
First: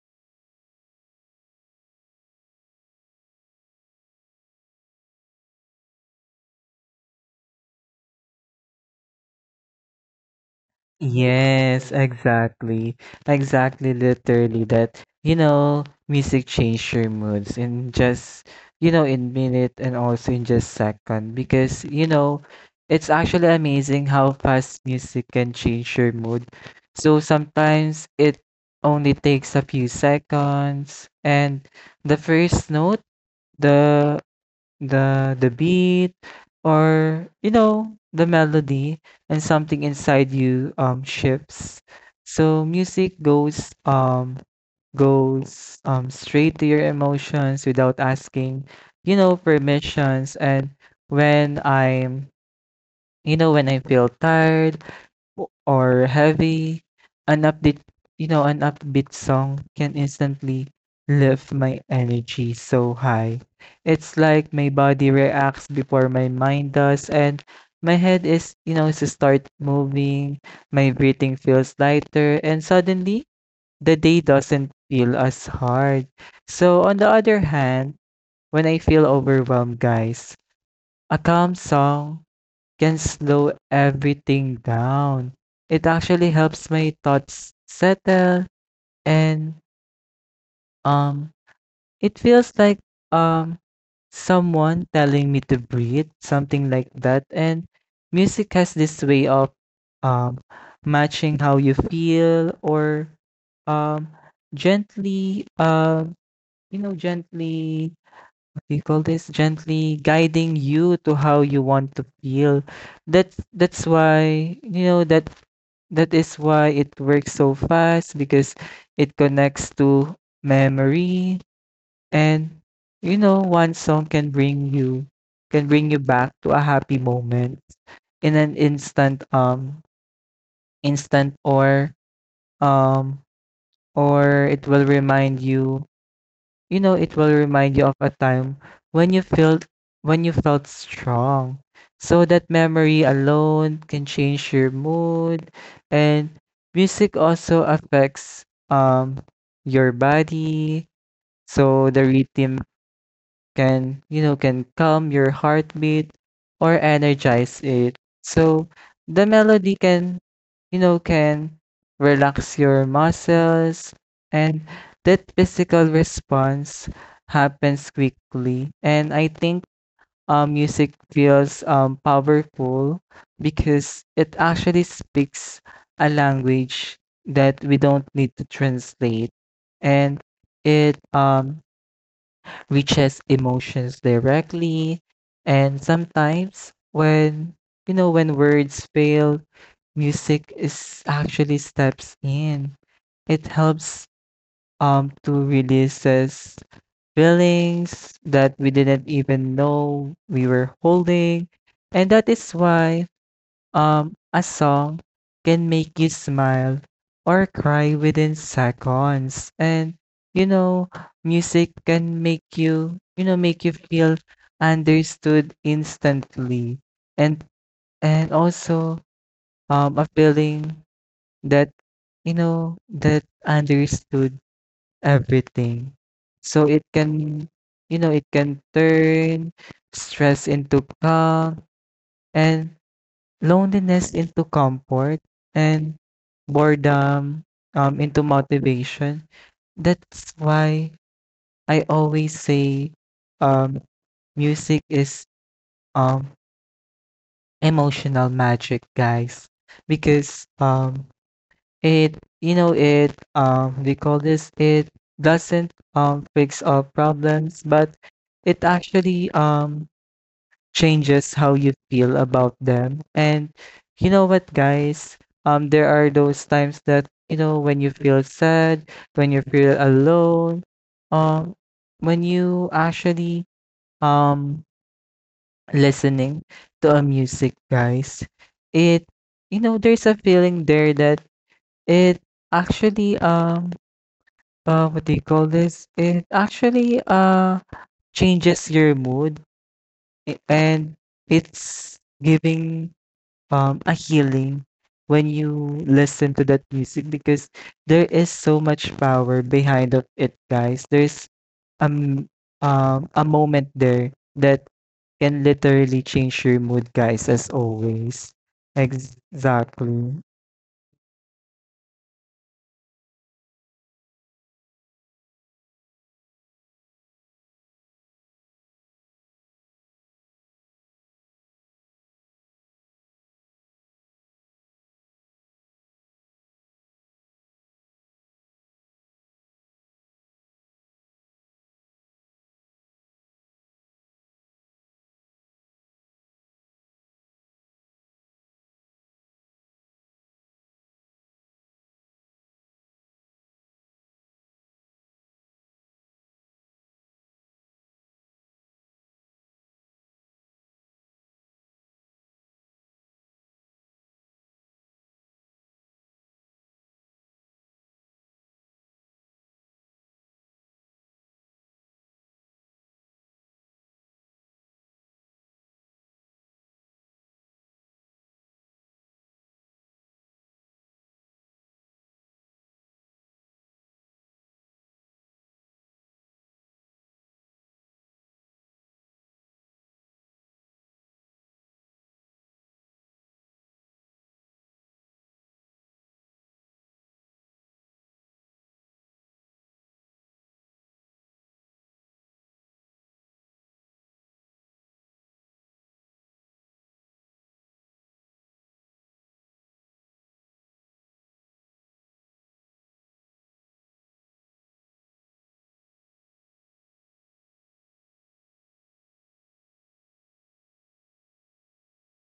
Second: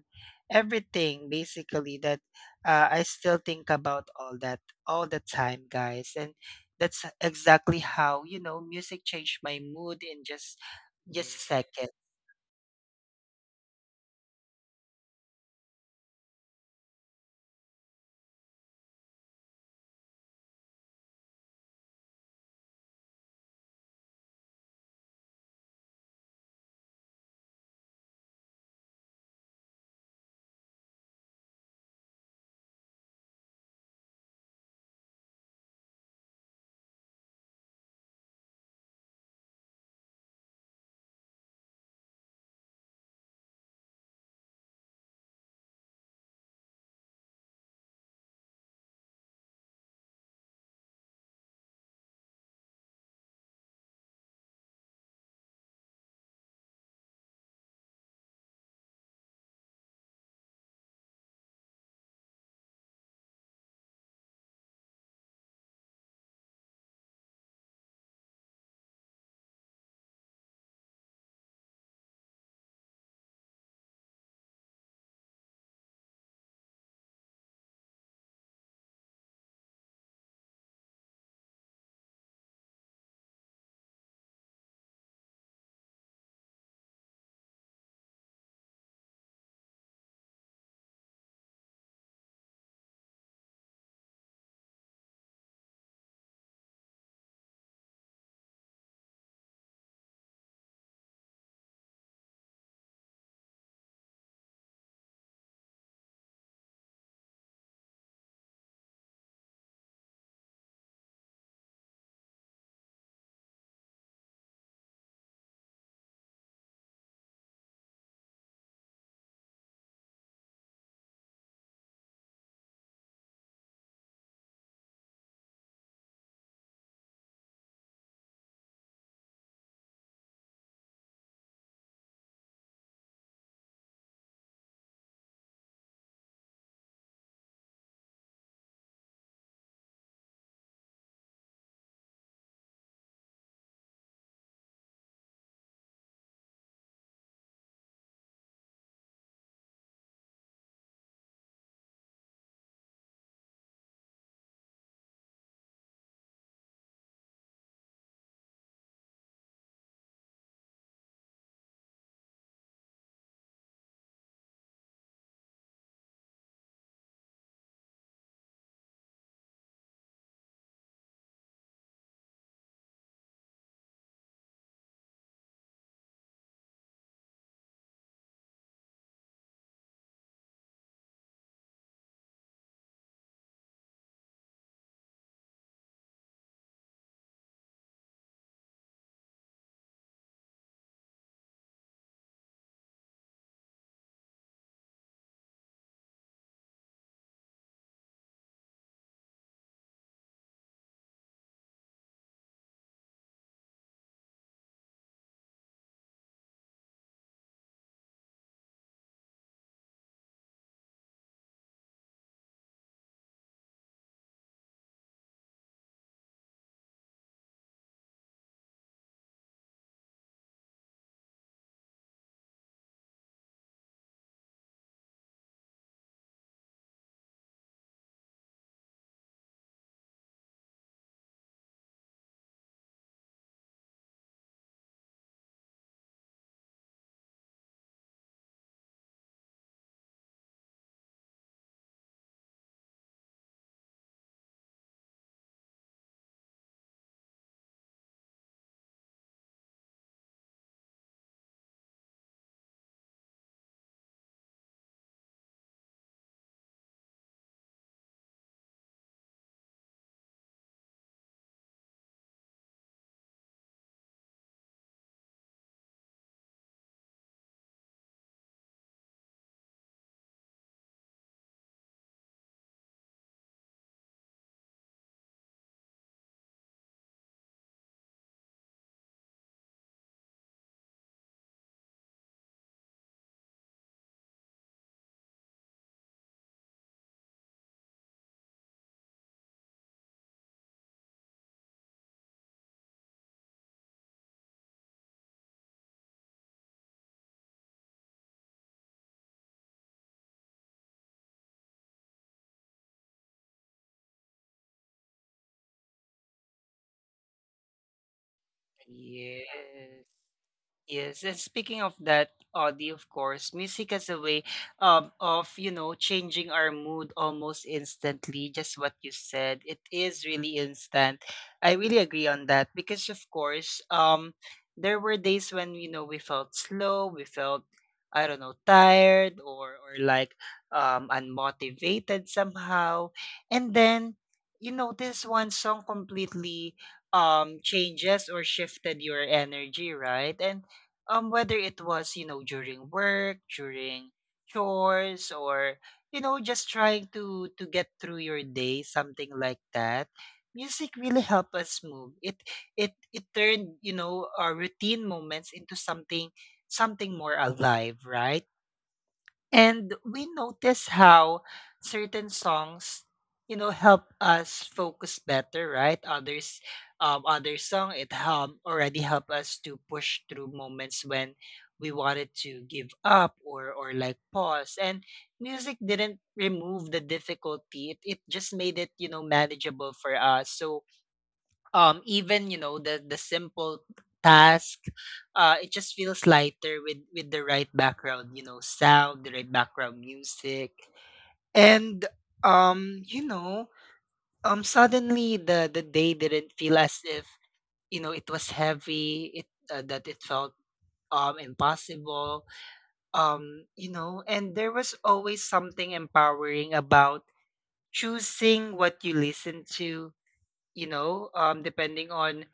A: everything, basically, that, I still think about all that all the time, guys. And that's exactly how, you know, music changed my mood in just a. Yes. Second.
B: Yes, exactly. Exactly, literally that, you know, music changed your moods in just, you know, in minute and also in just second because, you know, it's actually amazing how fast music can change your mood. So sometimes it only takes a few seconds and the first note, the the beat, or the melody, and something inside you shifts. So music goes straight to your emotions without asking, permissions. And when I'm you know when I feel tired or heavy, an upbeat, an upbeat song can instantly lift my energy so high. It's like my body reacts before my mind does, and my head is, you know, to start moving, my breathing feels lighter, and suddenly the day doesn't feel as hard. So, on the other hand, when I feel overwhelmed, guys, a calm song can slow everything down. It actually helps my thoughts settle, and um it feels like um someone telling me to breathe, something like that. And music has this way of um matching how you feel, or um gently you know gently we call this gently guiding you to how you want to feel. That's why, that is why it works so fast, because it connects to memory. And you know, one song can bring you back to a happy moment in an instant, instant or um or it will remind you of a time when you felt when you felt strong. So that memory alone can change your mood. And music also affects um your body. So the rhythm can, can calm your heartbeat or energize it. So the melody can, can relax your muscles, and that physical response happens quickly. And I think music feels powerful, because it actually speaks a language that we don't need to translate, and it reaches emotions directly. And sometimes when you know when words fail, music is actually steps in. It helps to releases feelings that we didn't even know we were holding. And that is why, a song can make you smile or cry within seconds. And you know, music can make you feel understood instantly. And also a feeling that, that understood everything. So it can, turn stress into calm, and loneliness into comfort, and boredom, into motivation. That's why I always say, um, music is um emotional magic, guys, because it you know it we call this it doesn't fix all problems, but it actually changes how you feel about them. And you know what, guys? There are those times that, you know, when you feel sad, when you feel alone, um, when you actually um listening to a music, guys, it, you know, there's a feeling there that it actually what do you call this? It actually changes your mood, and it's giving a healing when you listen to that music, because there is so much power behind of it, guys. There's um a moment there that can literally change your mood, guys, as always.
A: Yes.
B: Exactly.
A: Yes, and speaking of that, Audie, of course, music has a way, of, changing our mood almost instantly, just what you said. It is really instant. I really agree on that, because, of course, there were days when, you know, we felt slow, we felt, I don't know, tired, or like, unmotivated somehow. And then, you know, this one song completely changes, or shifted your energy, right? And whether it was, you know, during work, during chores, or, you know, just trying to get through your day, something like that, music really helped us move it. It turned, you know, our routine moments into something more alive, right? And we notice how certain songs, you know, help us focus better, right? Others, other song, it already help us to push through moments when we wanted to give up, or like pause. And music didn't remove the difficulty; it just made it, you know, manageable for us. So even the simple task it just feels lighter with the right background sound, the right background music. And um you know suddenly the day didn't feel as if it was heavy, it that it felt impossible. You know, and there was always something empowering about choosing what you listen to, depending on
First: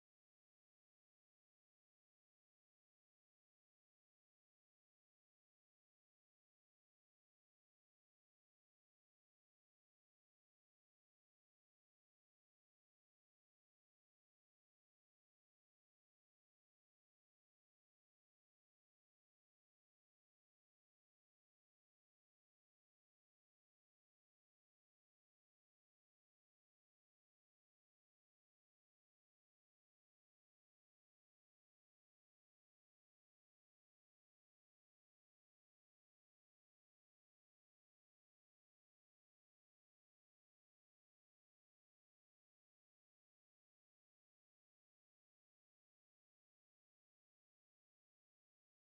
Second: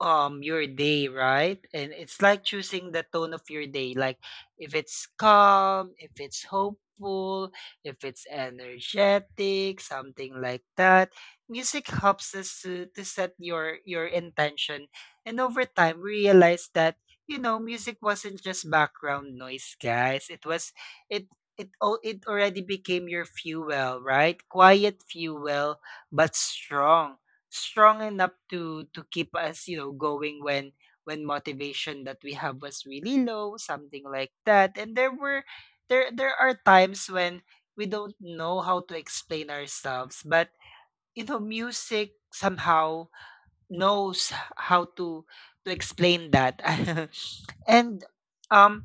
A: your day, right? And it's like choosing the tone of your day. Like if it's calm, if it's hopeful, if it's energetic, something like that. Music helps us to set your intention. And over time we realize that, music wasn't just background noise, guys. It was it it already became your fuel, right? Quiet fuel, but strong enough to keep us going when motivation that we have was really low, something like that. And there were there there are times when we don't know how to explain ourselves, but music somehow knows how to explain that. And um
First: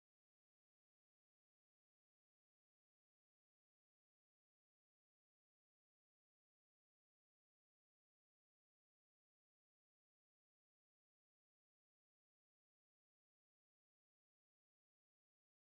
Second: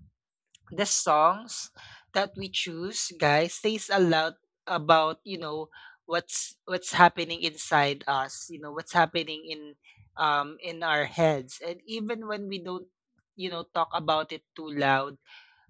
A: the songs that we choose, guys, says a lot about what's happening inside us, what's happening in our heads, and even when we don't talk about it too loud.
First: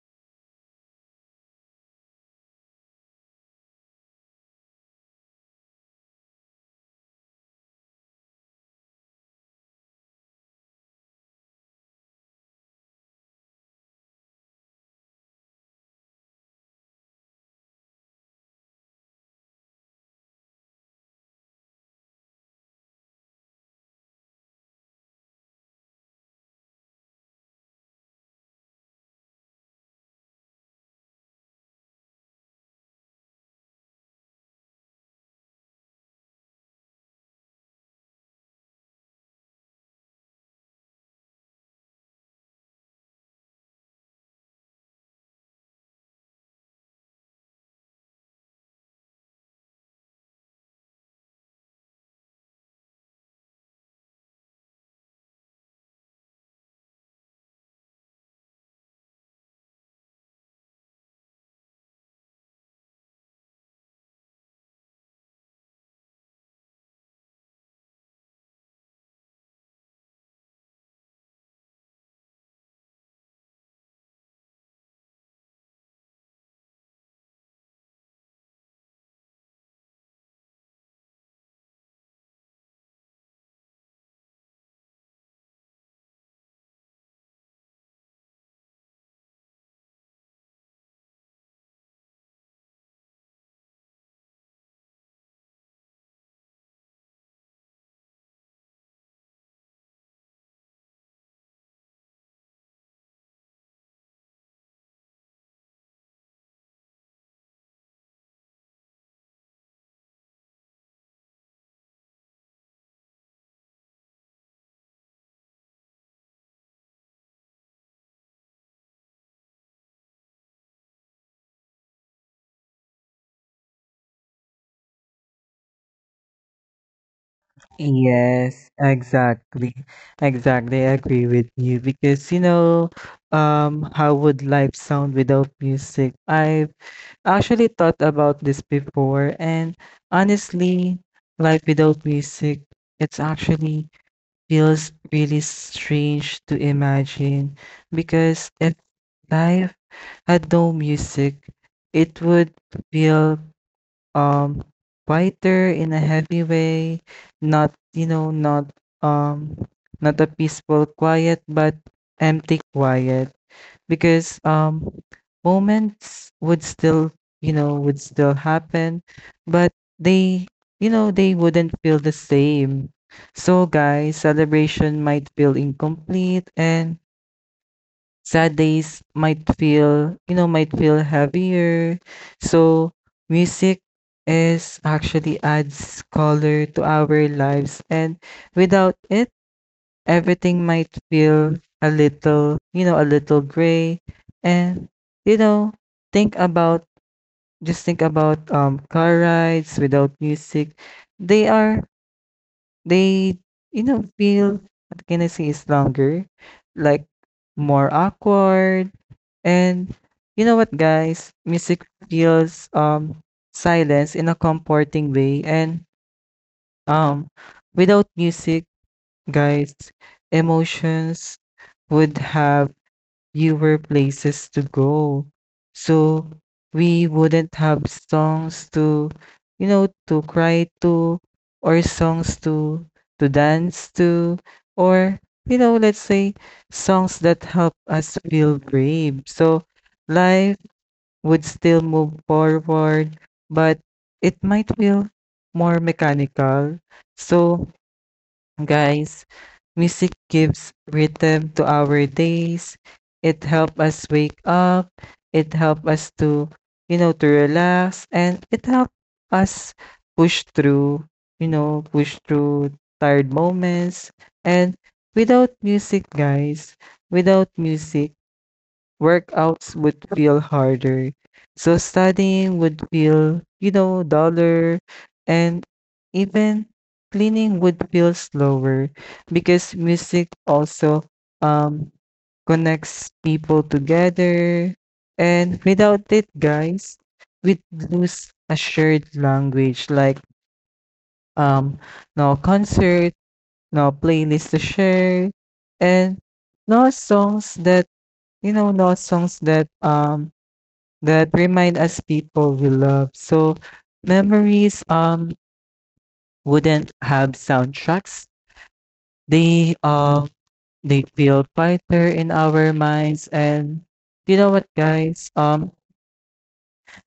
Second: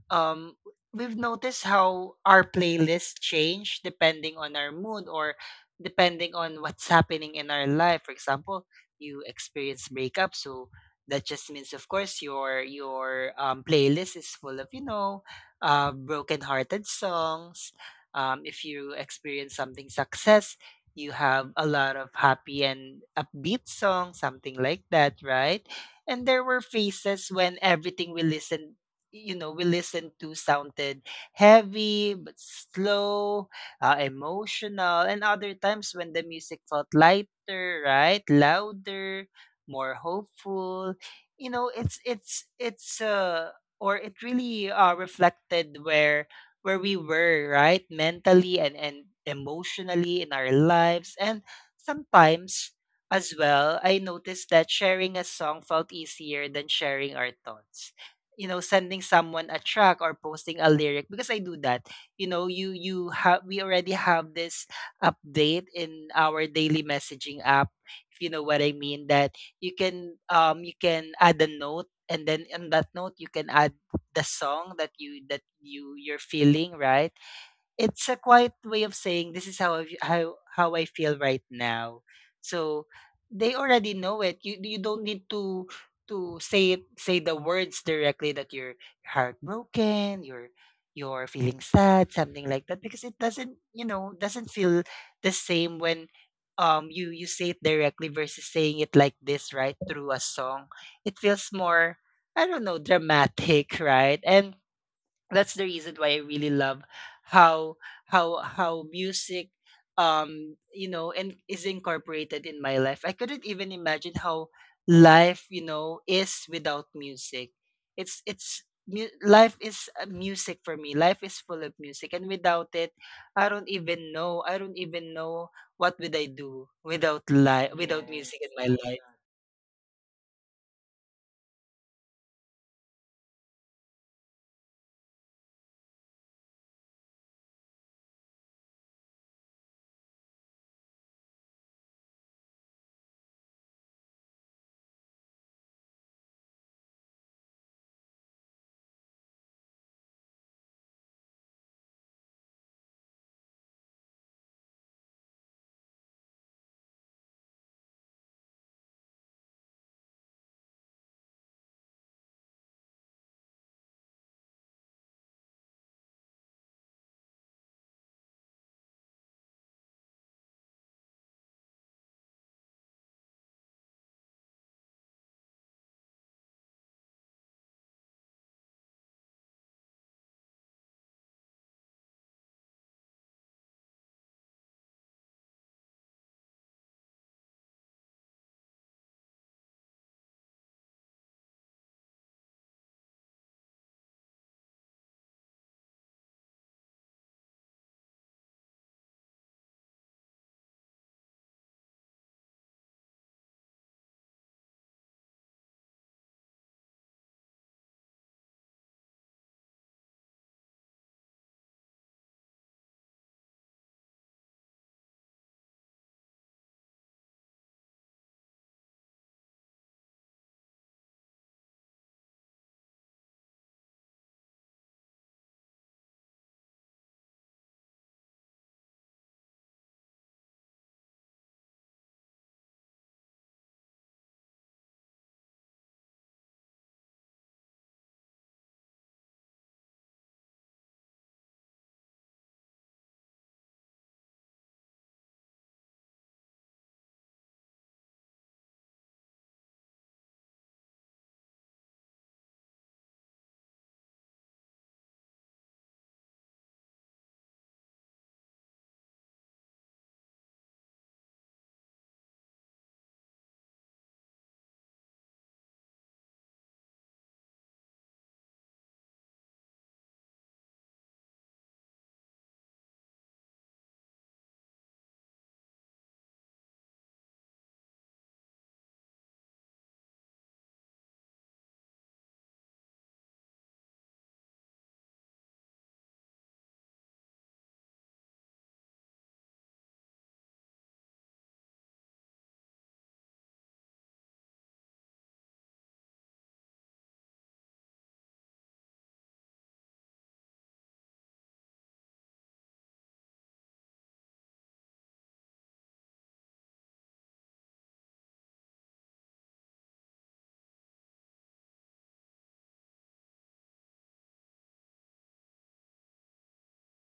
A: um we've noticed how our playlists change depending on our mood or depending on what's happening in our life. For example, you experience breakup, so that just means of course your playlist is full of broken-hearted songs. If you experience something success, you have a lot of happy and upbeat songs, something like that, right? And there were phases when everything we listened, we listened to sounded heavy but slow, emotional, and other times when the music felt lighter, right? Louder, more hopeful. You know, it's it's it's uh it really reflected where we were, right? Mentally and emotionally in our lives. And sometimes as well, I noticed that sharing a song felt easier than sharing our thoughts, sending someone a track or posting a lyric, because I do that. You know you you have We already have this update in our daily messaging app, if you know what I mean, that you can add a note, and then in that note you can add the song that you're feeling, right? It's a quiet way of saying, this is how I, v- how I feel right now. So they already know it. You don't need to say it, say the words directly that you're heartbroken, you're feeling sad, something like that, because it doesn't, doesn't feel the same when you say it directly versus saying it like this, right, through a song. It feels more, I don't know, dramatic, right? And that's the reason why I really love how how music you know and is incorporated in my life. I couldn't even imagine how life, is without music. Life is music for me. Life is full of music, and without it, I don't even know. I don't even know what would I do without life, without music. Yes, in my
B: Yes,
A: yes, life.
B: exactly. Exactly. I agree with you, because, you know, how would life sound without music? I actually thought about this before, and honestly, life without music, it's actually feels really strange to imagine, because if life had no music, it would feel um quieter in a heavy way, not, you know, not um not a peaceful quiet, but empty quiet, because moments would still, would still happen, but they, they wouldn't feel the same. So guys, celebration might feel incomplete, and sad days might feel, might feel heavier. So music is actually adds color to our lives, and without it everything might feel a little, you know, a little gray. And, you know, think about, just think about, car rides without music. They are, they, you know, feel, what can I say, is longer, like more awkward. And you know what, guys? Music feels, silence in a comforting way. And um, without music, guys, emotions would have fewer places to go. So we wouldn't have songs to, you know, to cry to, or songs to dance to, or you know, let's say songs that help us feel brave. So life would still move forward, but it might feel more mechanical. So guys. Music gives rhythm to our days. It helps us wake up. It helps us to, you know, to relax. And it helps us push through, you know, push through tired moments. And without music, guys, without music, workouts would feel harder. So studying would feel, you know, duller, and even cleaning would feel slower, because music also um connects people together. And without it, guys, we'd lose a shared language, like um no concert, no playlist to share, and no songs that, you know, no songs that that remind us people we love. So memories wouldn't have soundtracks. They um they feel quieter in our minds. And you know what guys?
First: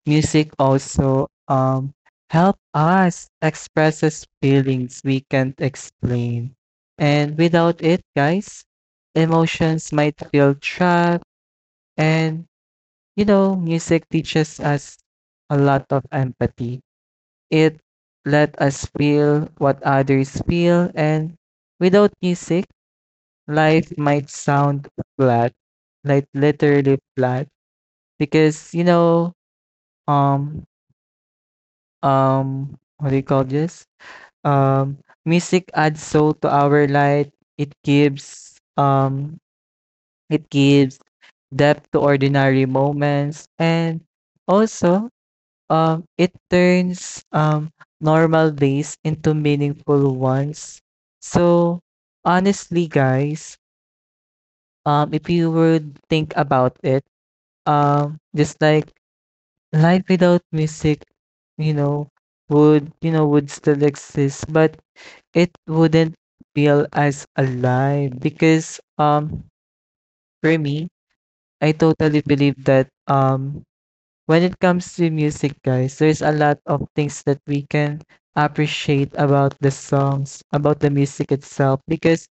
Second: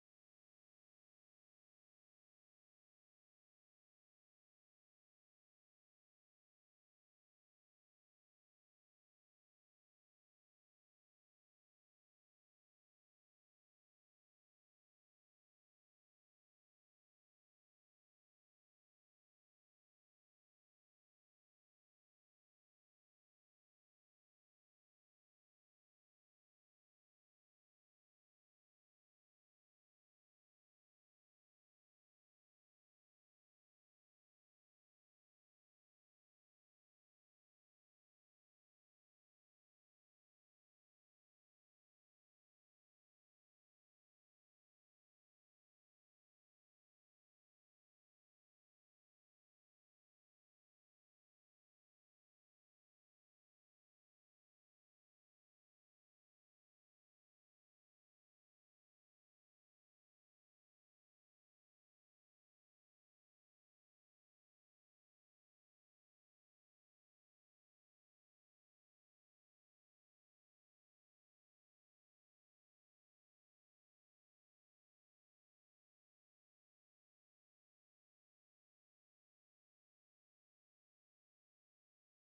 B: Music also help us expresses feelings we can't explain. And without it, guys, emotions might feel trapped. And you know, music teaches us a lot of empathy. It let us feel what others feel. And without music, life might sound flat, like literally flat, because you know, um what do you call this um music adds soul to our life. It gives it gives depth to ordinary moments. And also, um, it turns normal days into meaningful ones. So, honestly, guys, if you would think about it, just like life without music, you know, would still exist, but it wouldn't feel as alive. Because for me, I totally believe that, when it comes to music, guys, there's a lot of things that we can appreciate about the songs, about the music itself. Because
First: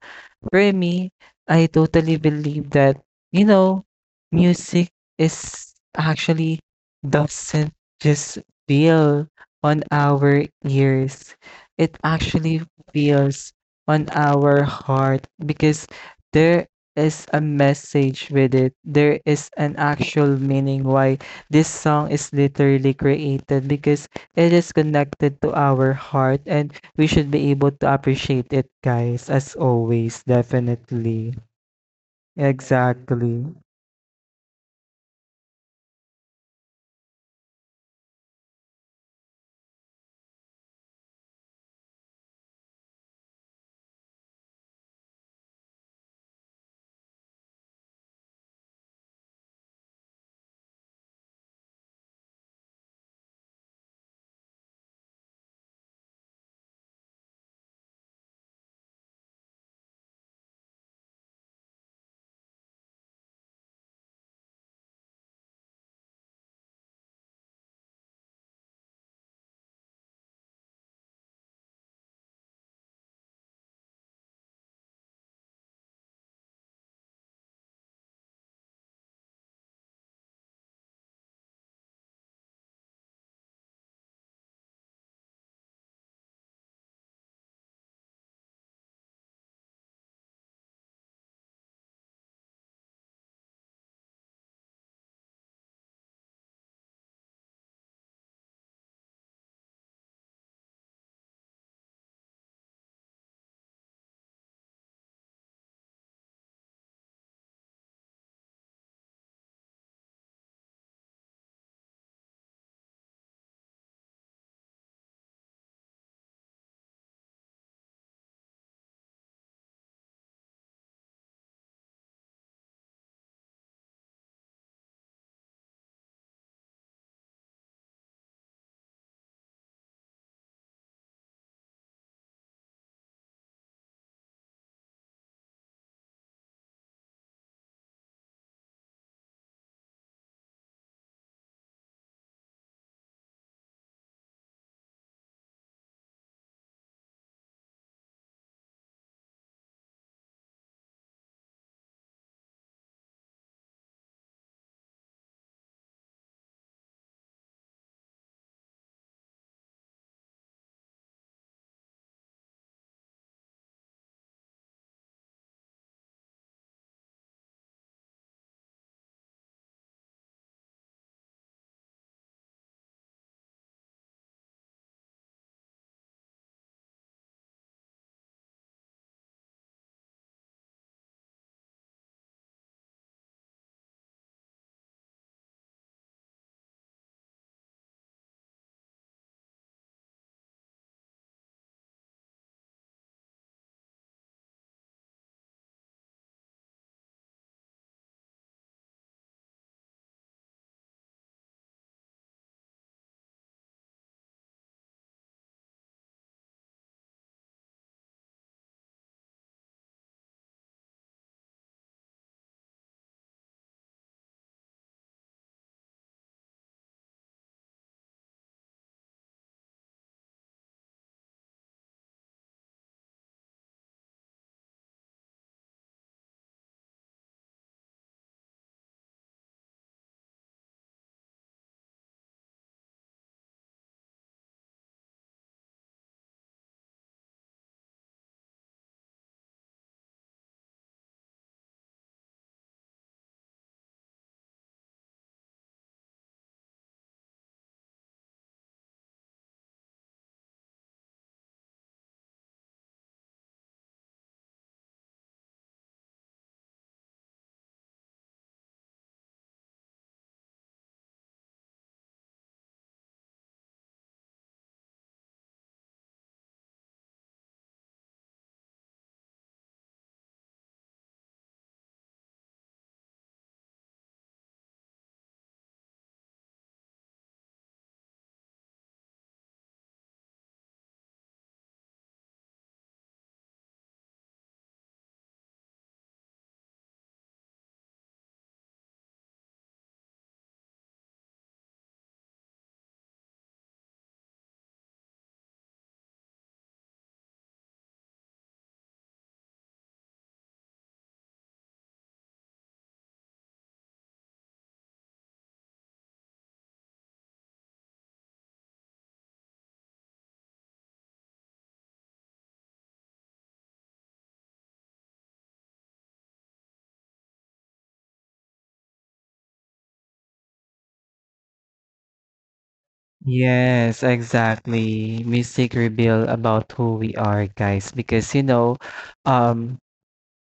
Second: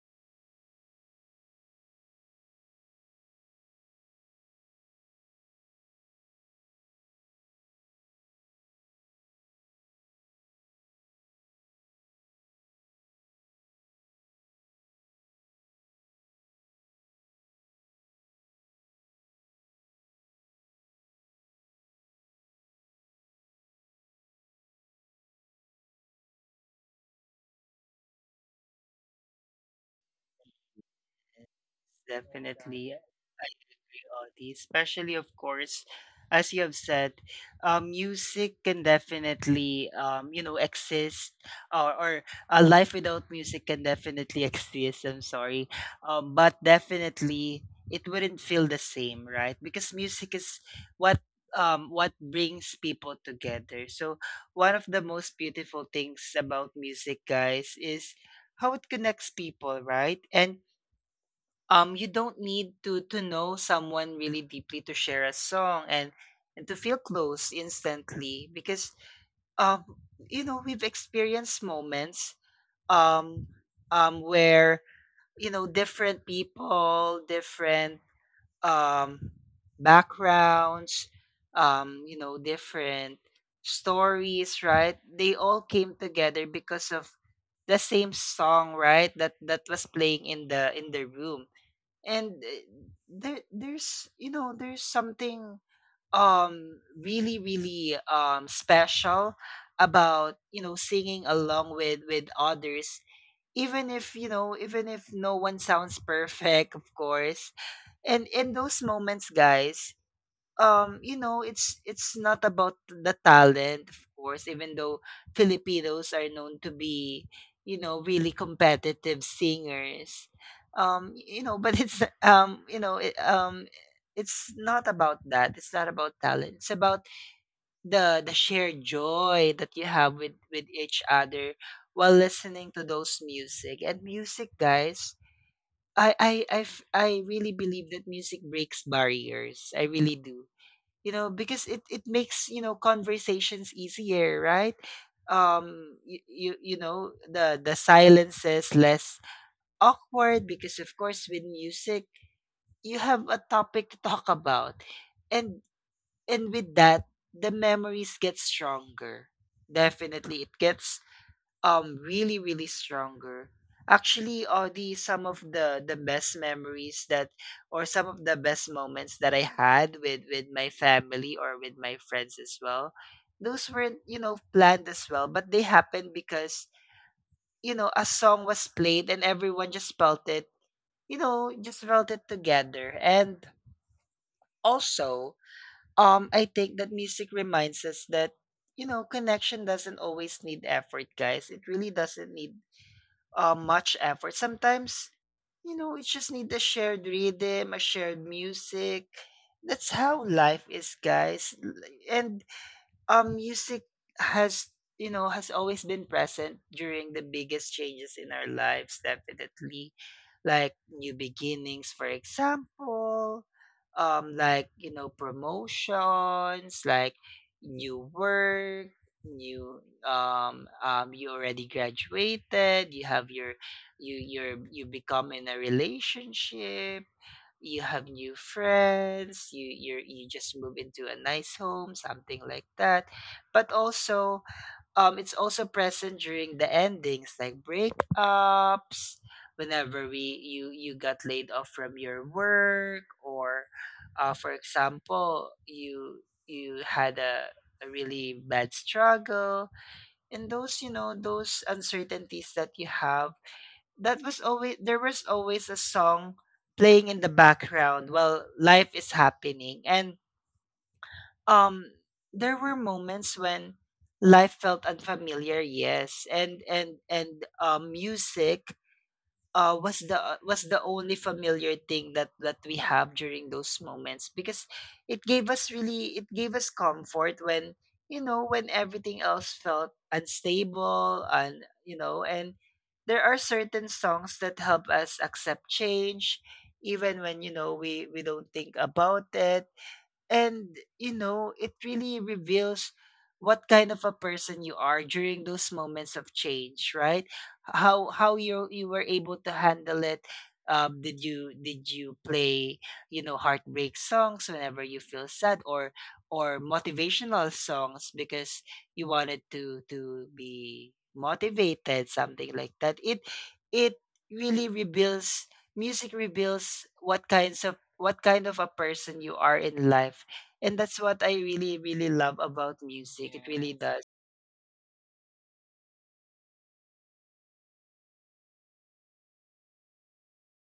B: for me, I totally believe that, you know, music is actually doesn't just feel on our ears. It actually feels on our heart, because there is a message with it. There is an actual meaning why this song is literally created, because it is connected to our heart, and we should be able to appreciate it, guys, as always, definitely.
A: Definitely.
B: Exactly.
A: Reality, especially of course, as you have said, music can definitely exist, or a life without music can definitely exist. I'm sorry, but definitely it wouldn't feel the same, right? Because music is what what brings people together. So one of the most beautiful things about music, guys, is how it connects people, right? And you don't need to know someone really deeply to share a song and to feel close instantly, because um we've experienced moments um where different people, different um backgrounds, different stories, right, they all came together because of the same song, right, that was playing in the room. And there's there's something really special about singing along with others, even if, even if no one sounds perfect, of course. And in those moments, guys, it's not about the talent, of course, even though Filipinos are known to be, really competitive singers. But it's not about that. It's not about talent. It's about the shared joy that you have with each other while listening to those music. And music, guys, I really believe that music breaks barriers. I really do, because it makes, conversations easier, right? The silences less awkward, because of course with music you have a topic to talk about. And with that, the memories get stronger. Definitely it gets really really stronger. Actually, the some of the best memories that, or some of the best moments that I had with my family or with my friends as well, those weren't, planned as well, but they happened because a song was played, and everyone just felt it, just felt it together. And also, I think that music reminds us that, connection doesn't always need effort, guys. It really doesn't need much effort. Sometimes, it just need a shared rhythm, a shared music. That's how life is, guys. L- And music has, has always been present during the biggest changes in our lives, definitely, like new beginnings, for example, like, promotions, like new work, new you already graduated, you have your, you become in a relationship, you have new friends, you just move into a nice home, something like that. But also, it's also present during the endings, like breakups, whenever we you you got laid off from your work, or for example, you had a really bad struggle, and those, those uncertainties that you have, that was always, there was always a song playing in the background while life is happening. And um there were moments when life felt unfamiliar, yes, and music was the only familiar thing that we have during those moments, because it gave us, really, it gave us comfort when, when everything else felt unstable. And there are certain songs that help us accept change, even when, we don't think about it. And it really reveals what kind of a person you are during those moments of change, right, how you were able to handle it. Um did you play, heartbreak songs whenever you feel sad, or motivational songs because you wanted to be motivated, something like that? It really reveals, music reveals what kind of a person you are in life. And that's what I really, really love about music. It really, yes, does.
B: Yes, exactly. Music reveal about who we are, guys, because you know, um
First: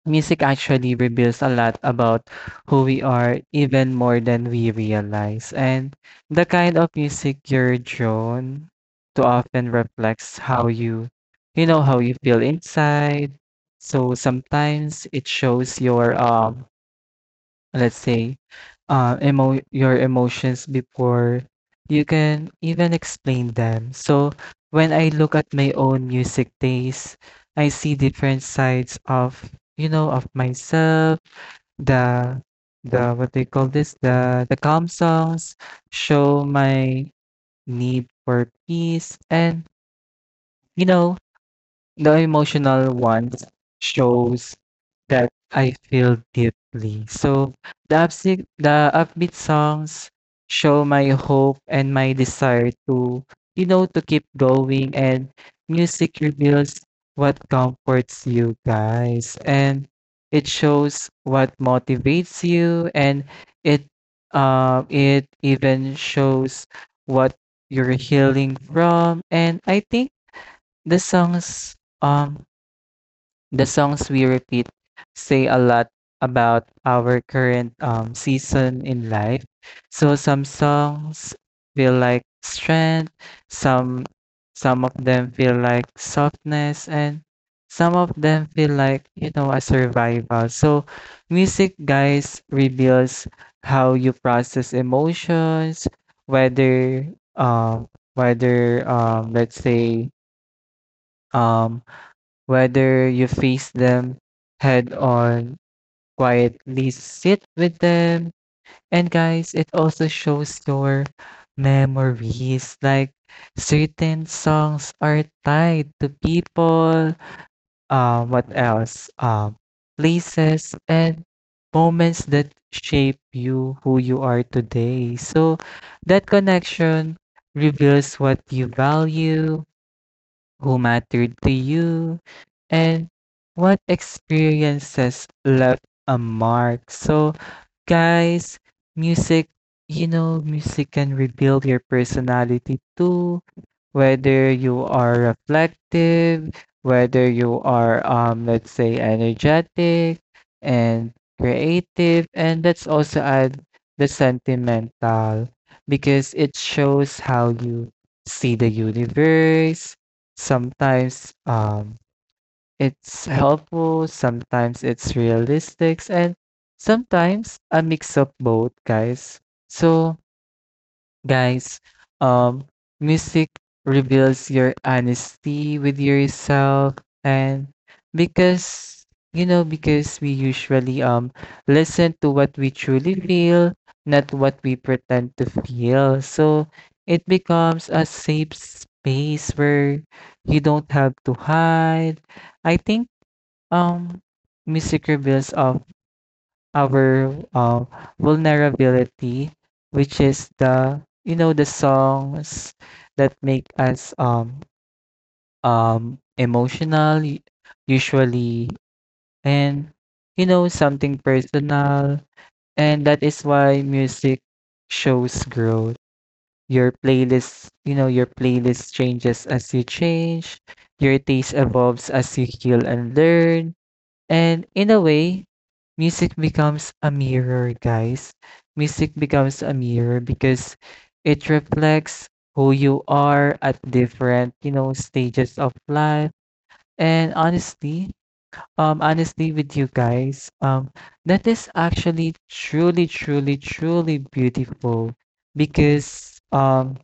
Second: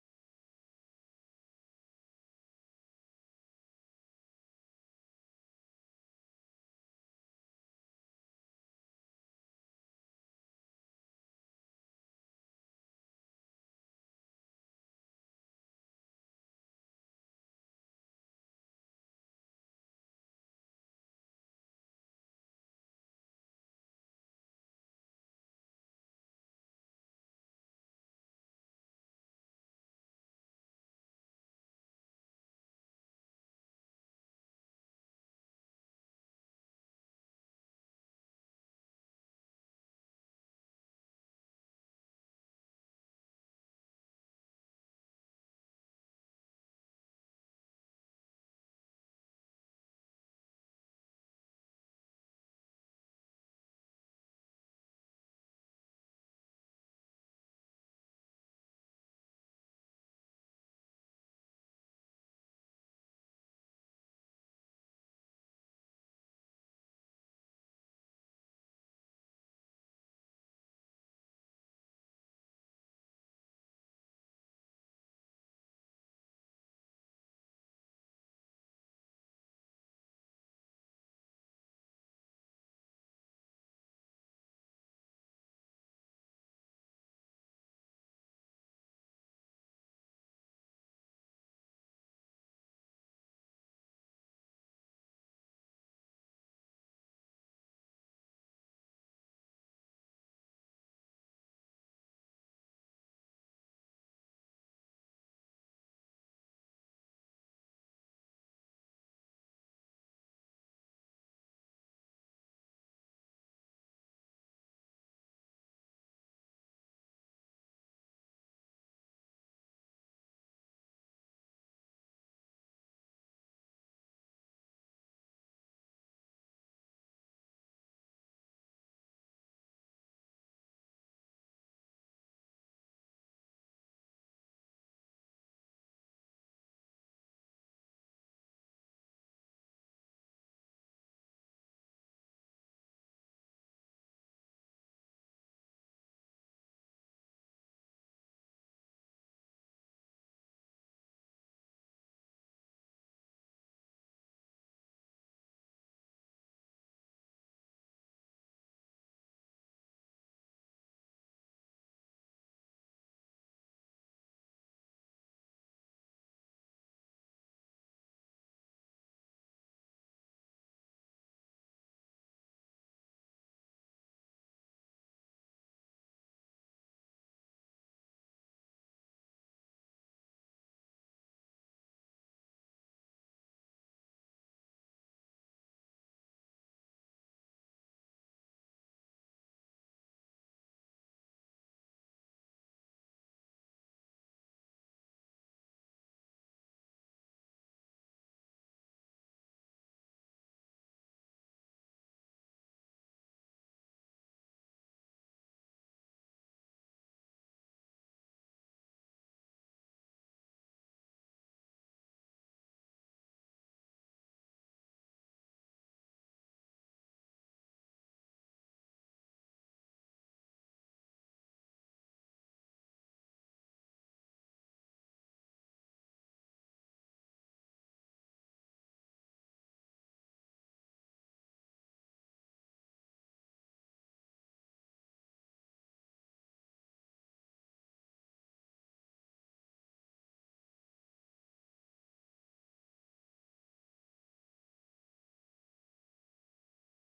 B: music actually reveals a lot about who we are, even more than we realize. And the kind of music you're drawn to often reflects how you, you know, how you feel inside. So sometimes it shows your let's say, emo your emotions before you can even explain them. So when I look at my own music taste, I see different sides of, of myself. The the what they call this the calm songs show my need for peace, and you know, the emotional ones shows that I feel deeply. So the upbeat songs show my hope and my desire to, you know, to keep going. And music reveals what comforts you, guys, and it shows what motivates you, and it, it even shows what you're healing from. And I think the songs um the songs we repeat say a lot about our current season in life. So some songs feel like strength, some of them feel like softness, and some of them feel like, you know, a survival. So music, guys, reveals how you process emotions, whether um whether let's say um whether you face them head on, quietly sit with them. And guys, it also shows your memories. Like certain songs are tied to people, what else? Places, and moments that shape you who you are today. So that connection reveals what you value, who mattered to you, and what experiences left a mark. So, guys, music, you know, music can rebuild your personality too. Whether you are reflective, whether you are, let's say, energetic and creative, and let's also add the sentimental, because it shows how you see the universe. Sometimes, it's helpful, sometimes it's realistic, and sometimes a mix of both, guys. So, guys, um, music reveals your honesty with yourself, and because you know, because we usually listen to what we truly feel, not what we pretend to feel. So it becomes a safe space where you don't have to hide. I think, Um, music reveals of our vulnerability, which is the, you know, the songs that make us emotional, usually, and you know, something personal. And that is why music shows growth. Your playlist, you know, your playlist changes as you change. Your taste evolves as you heal and learn. And in a way, music becomes a mirror, guys. Music becomes a mirror because it reflects who you are at different, you know, stages of life. And honestly, honestly with you guys, that is actually truly, truly, truly beautiful, because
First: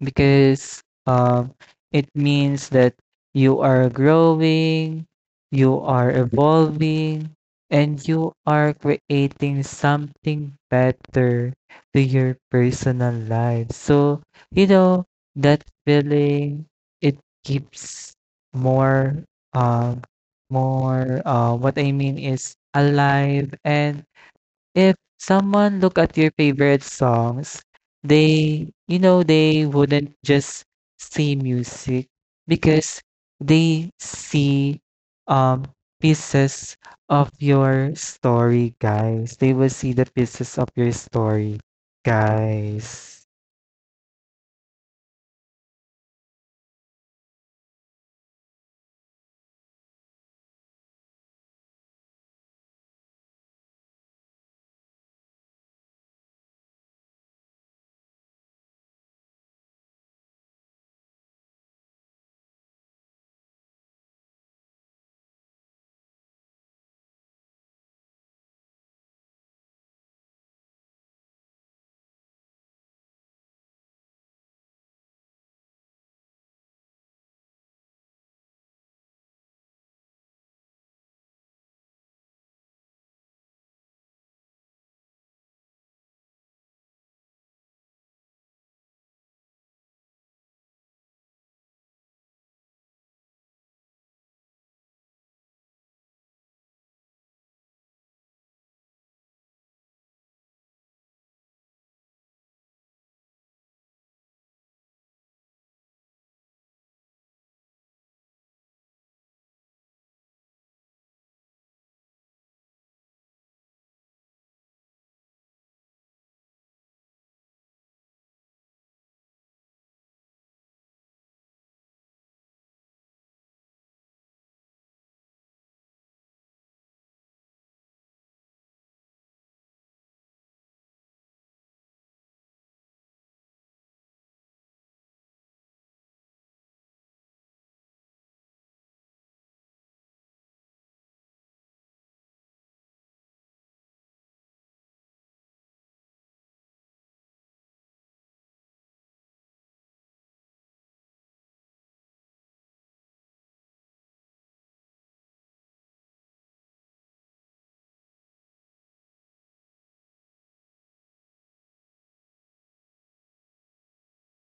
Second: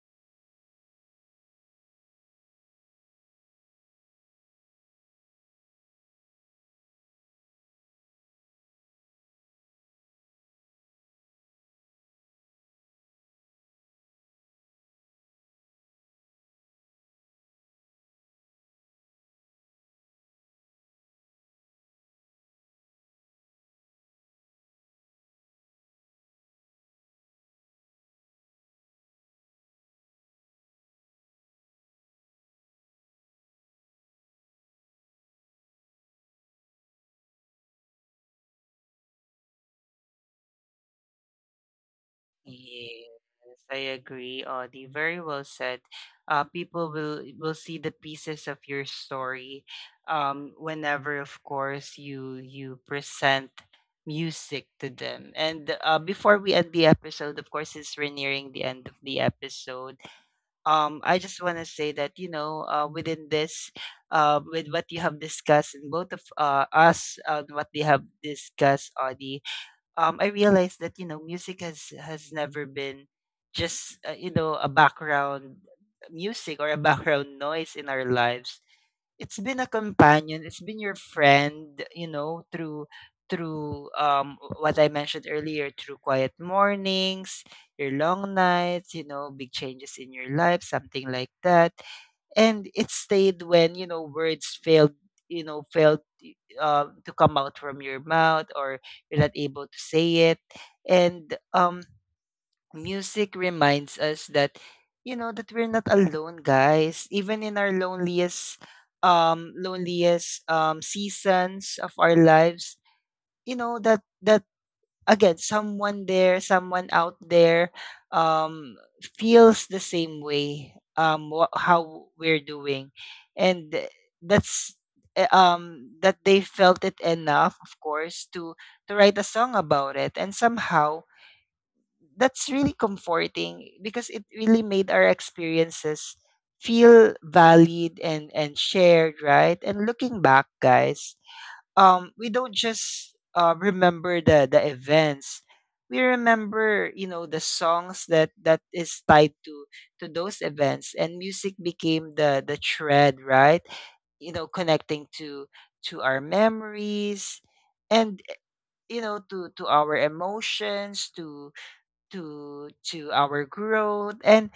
B: because, um, it means that you are growing, you are evolving, and you are creating something better to your personal life. So, you know, that feeling, it keeps more, um, what I mean is alive. And if someone look at your favorite songs, they you know, they wouldn't just see music, because they see, um, pieces of your story, guys. They will see the pieces of your story, guys.
A: Yes, I agree, Audie. Very well said. People will see the pieces of your story whenever, of course, you present music to them. And before we end the episode, of course, it's we're nearing the end of the episode. I just want to say that, within this, with what you have discussed, and both of us, what we have discussed, Audie, I realized that, music has never been just a background music or a background noise in our lives. It's been a companion. It's been your friend, through what I mentioned earlier, through quiet mornings, your long nights, big changes in your life, something like that. And it stayed when, words failed, you know, failed to come out from your mouth, or you're not able to say it. And music reminds us that, that we're not alone, guys, even in our loneliest seasons of our lives, that again, someone out there um feels the same way, wha how we're doing. And th- that's eh, That they felt it enough, of course, to write a song about it, and somehow that's really comforting, because it really made our experiences feel valued and shared, right? And looking back, guys, we don't just remember the events, we remember, the songs that is tied to those events. And music became the thread, right, connecting to our memories, and, to our emotions, to our growth. And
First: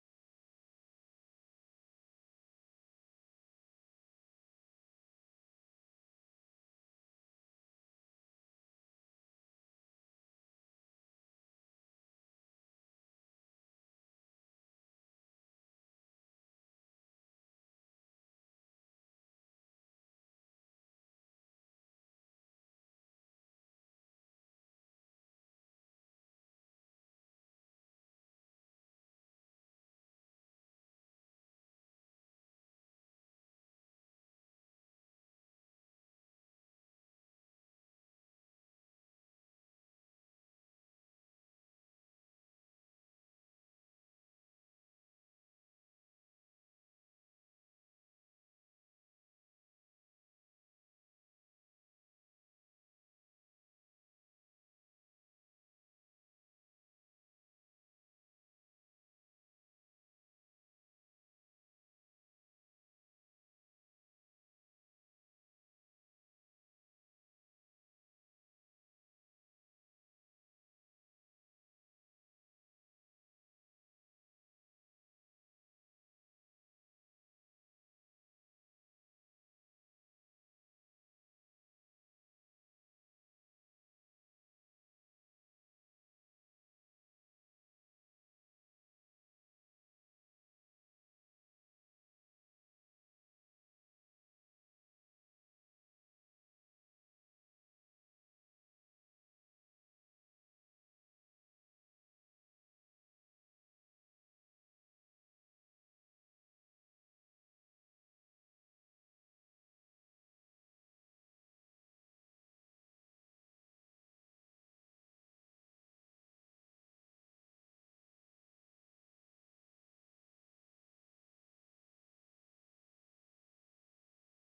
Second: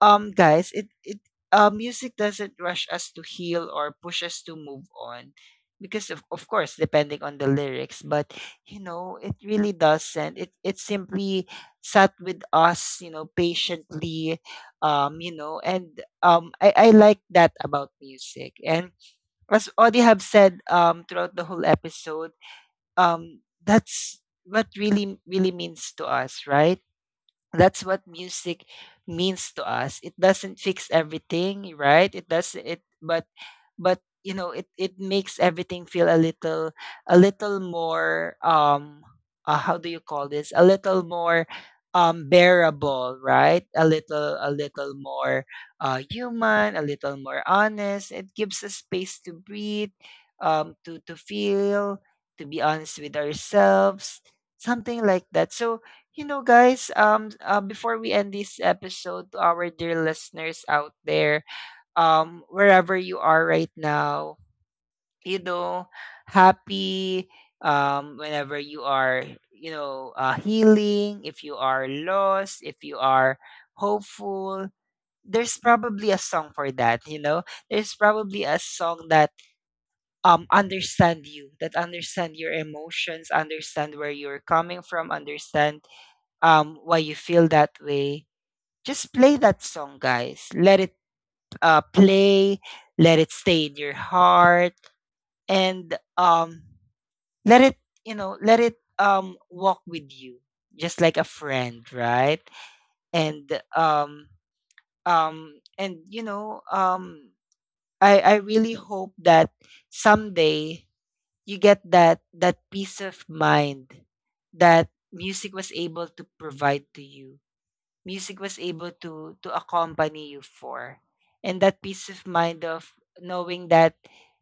A: guys it it music doesn't rush us to heal or push us to move on, because of course, depending on the lyrics, but it really doesn't, it simply sat with us, patiently. You know and I like that about music. And as Audie have said throughout the whole episode, that's what really really means to us, right? That's what music means to us. It doesn't fix everything, right? It does it but it makes everything feel a little more, how do you call this, a little more bearable, right, a little, a little more human, a little more honest. It gives us space to breathe, to feel, to be honest with ourselves, something like that. So, guys, before we end this episode, to our dear listeners out there, wherever you are right now, you know, happy, whenever you are, healing, if you are lost, if you are hopeful, there's probably a song for that, you know? There's probably a song that understand you, that understand your emotions, understand where you're coming from, understand why you feel that way. Just play that song, guys. Let it play, let it stay in your heart, and let it, let it walk with you, just like a friend, right? And um, um, and you know, um, I really hope that someday you get that peace of mind that music was able to provide to you, music was able to accompany you for. And that peace of mind of knowing that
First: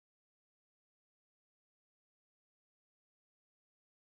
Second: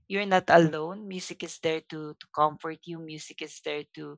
A: you're not alone, music is there to comfort you, music is there to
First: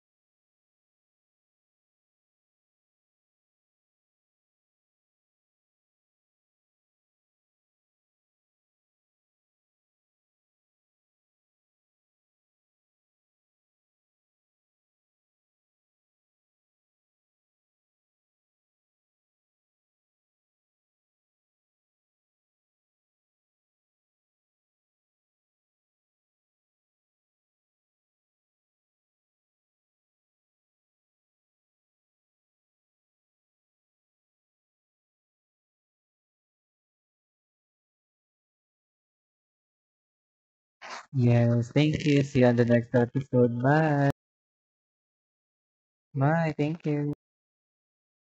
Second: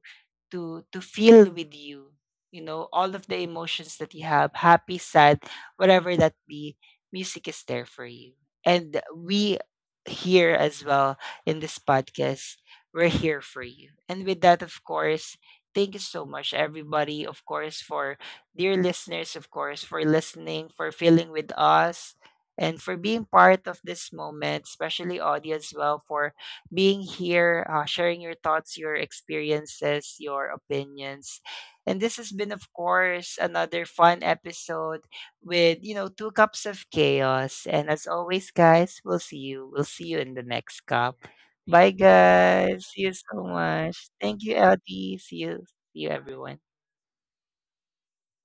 A: feel with you, you know all of the emotions that you have, happy, sad, whatever that be, music is there for you. And we here as well, in this podcast, we're here for you. And with that, of course, thank you so much, everybody, of course, for dear listeners, of course, for listening, for feeling with us, and for being part of this moment, especially Audie as well, for being here, sharing your thoughts, your experiences, your opinions. And this has been, of course, another fun episode with, you know, two cups of chaos. And as always, guys, we'll see you. We'll see you in the next cup.
B: Yes,
A: Bye,
B: thank you. See you on the
A: guys.
B: next
A: See you so
B: episode.
A: much.
B: Bye.
A: Thank you, Audie. See you. See you,
B: Bye.
A: everyone.
B: Thank you.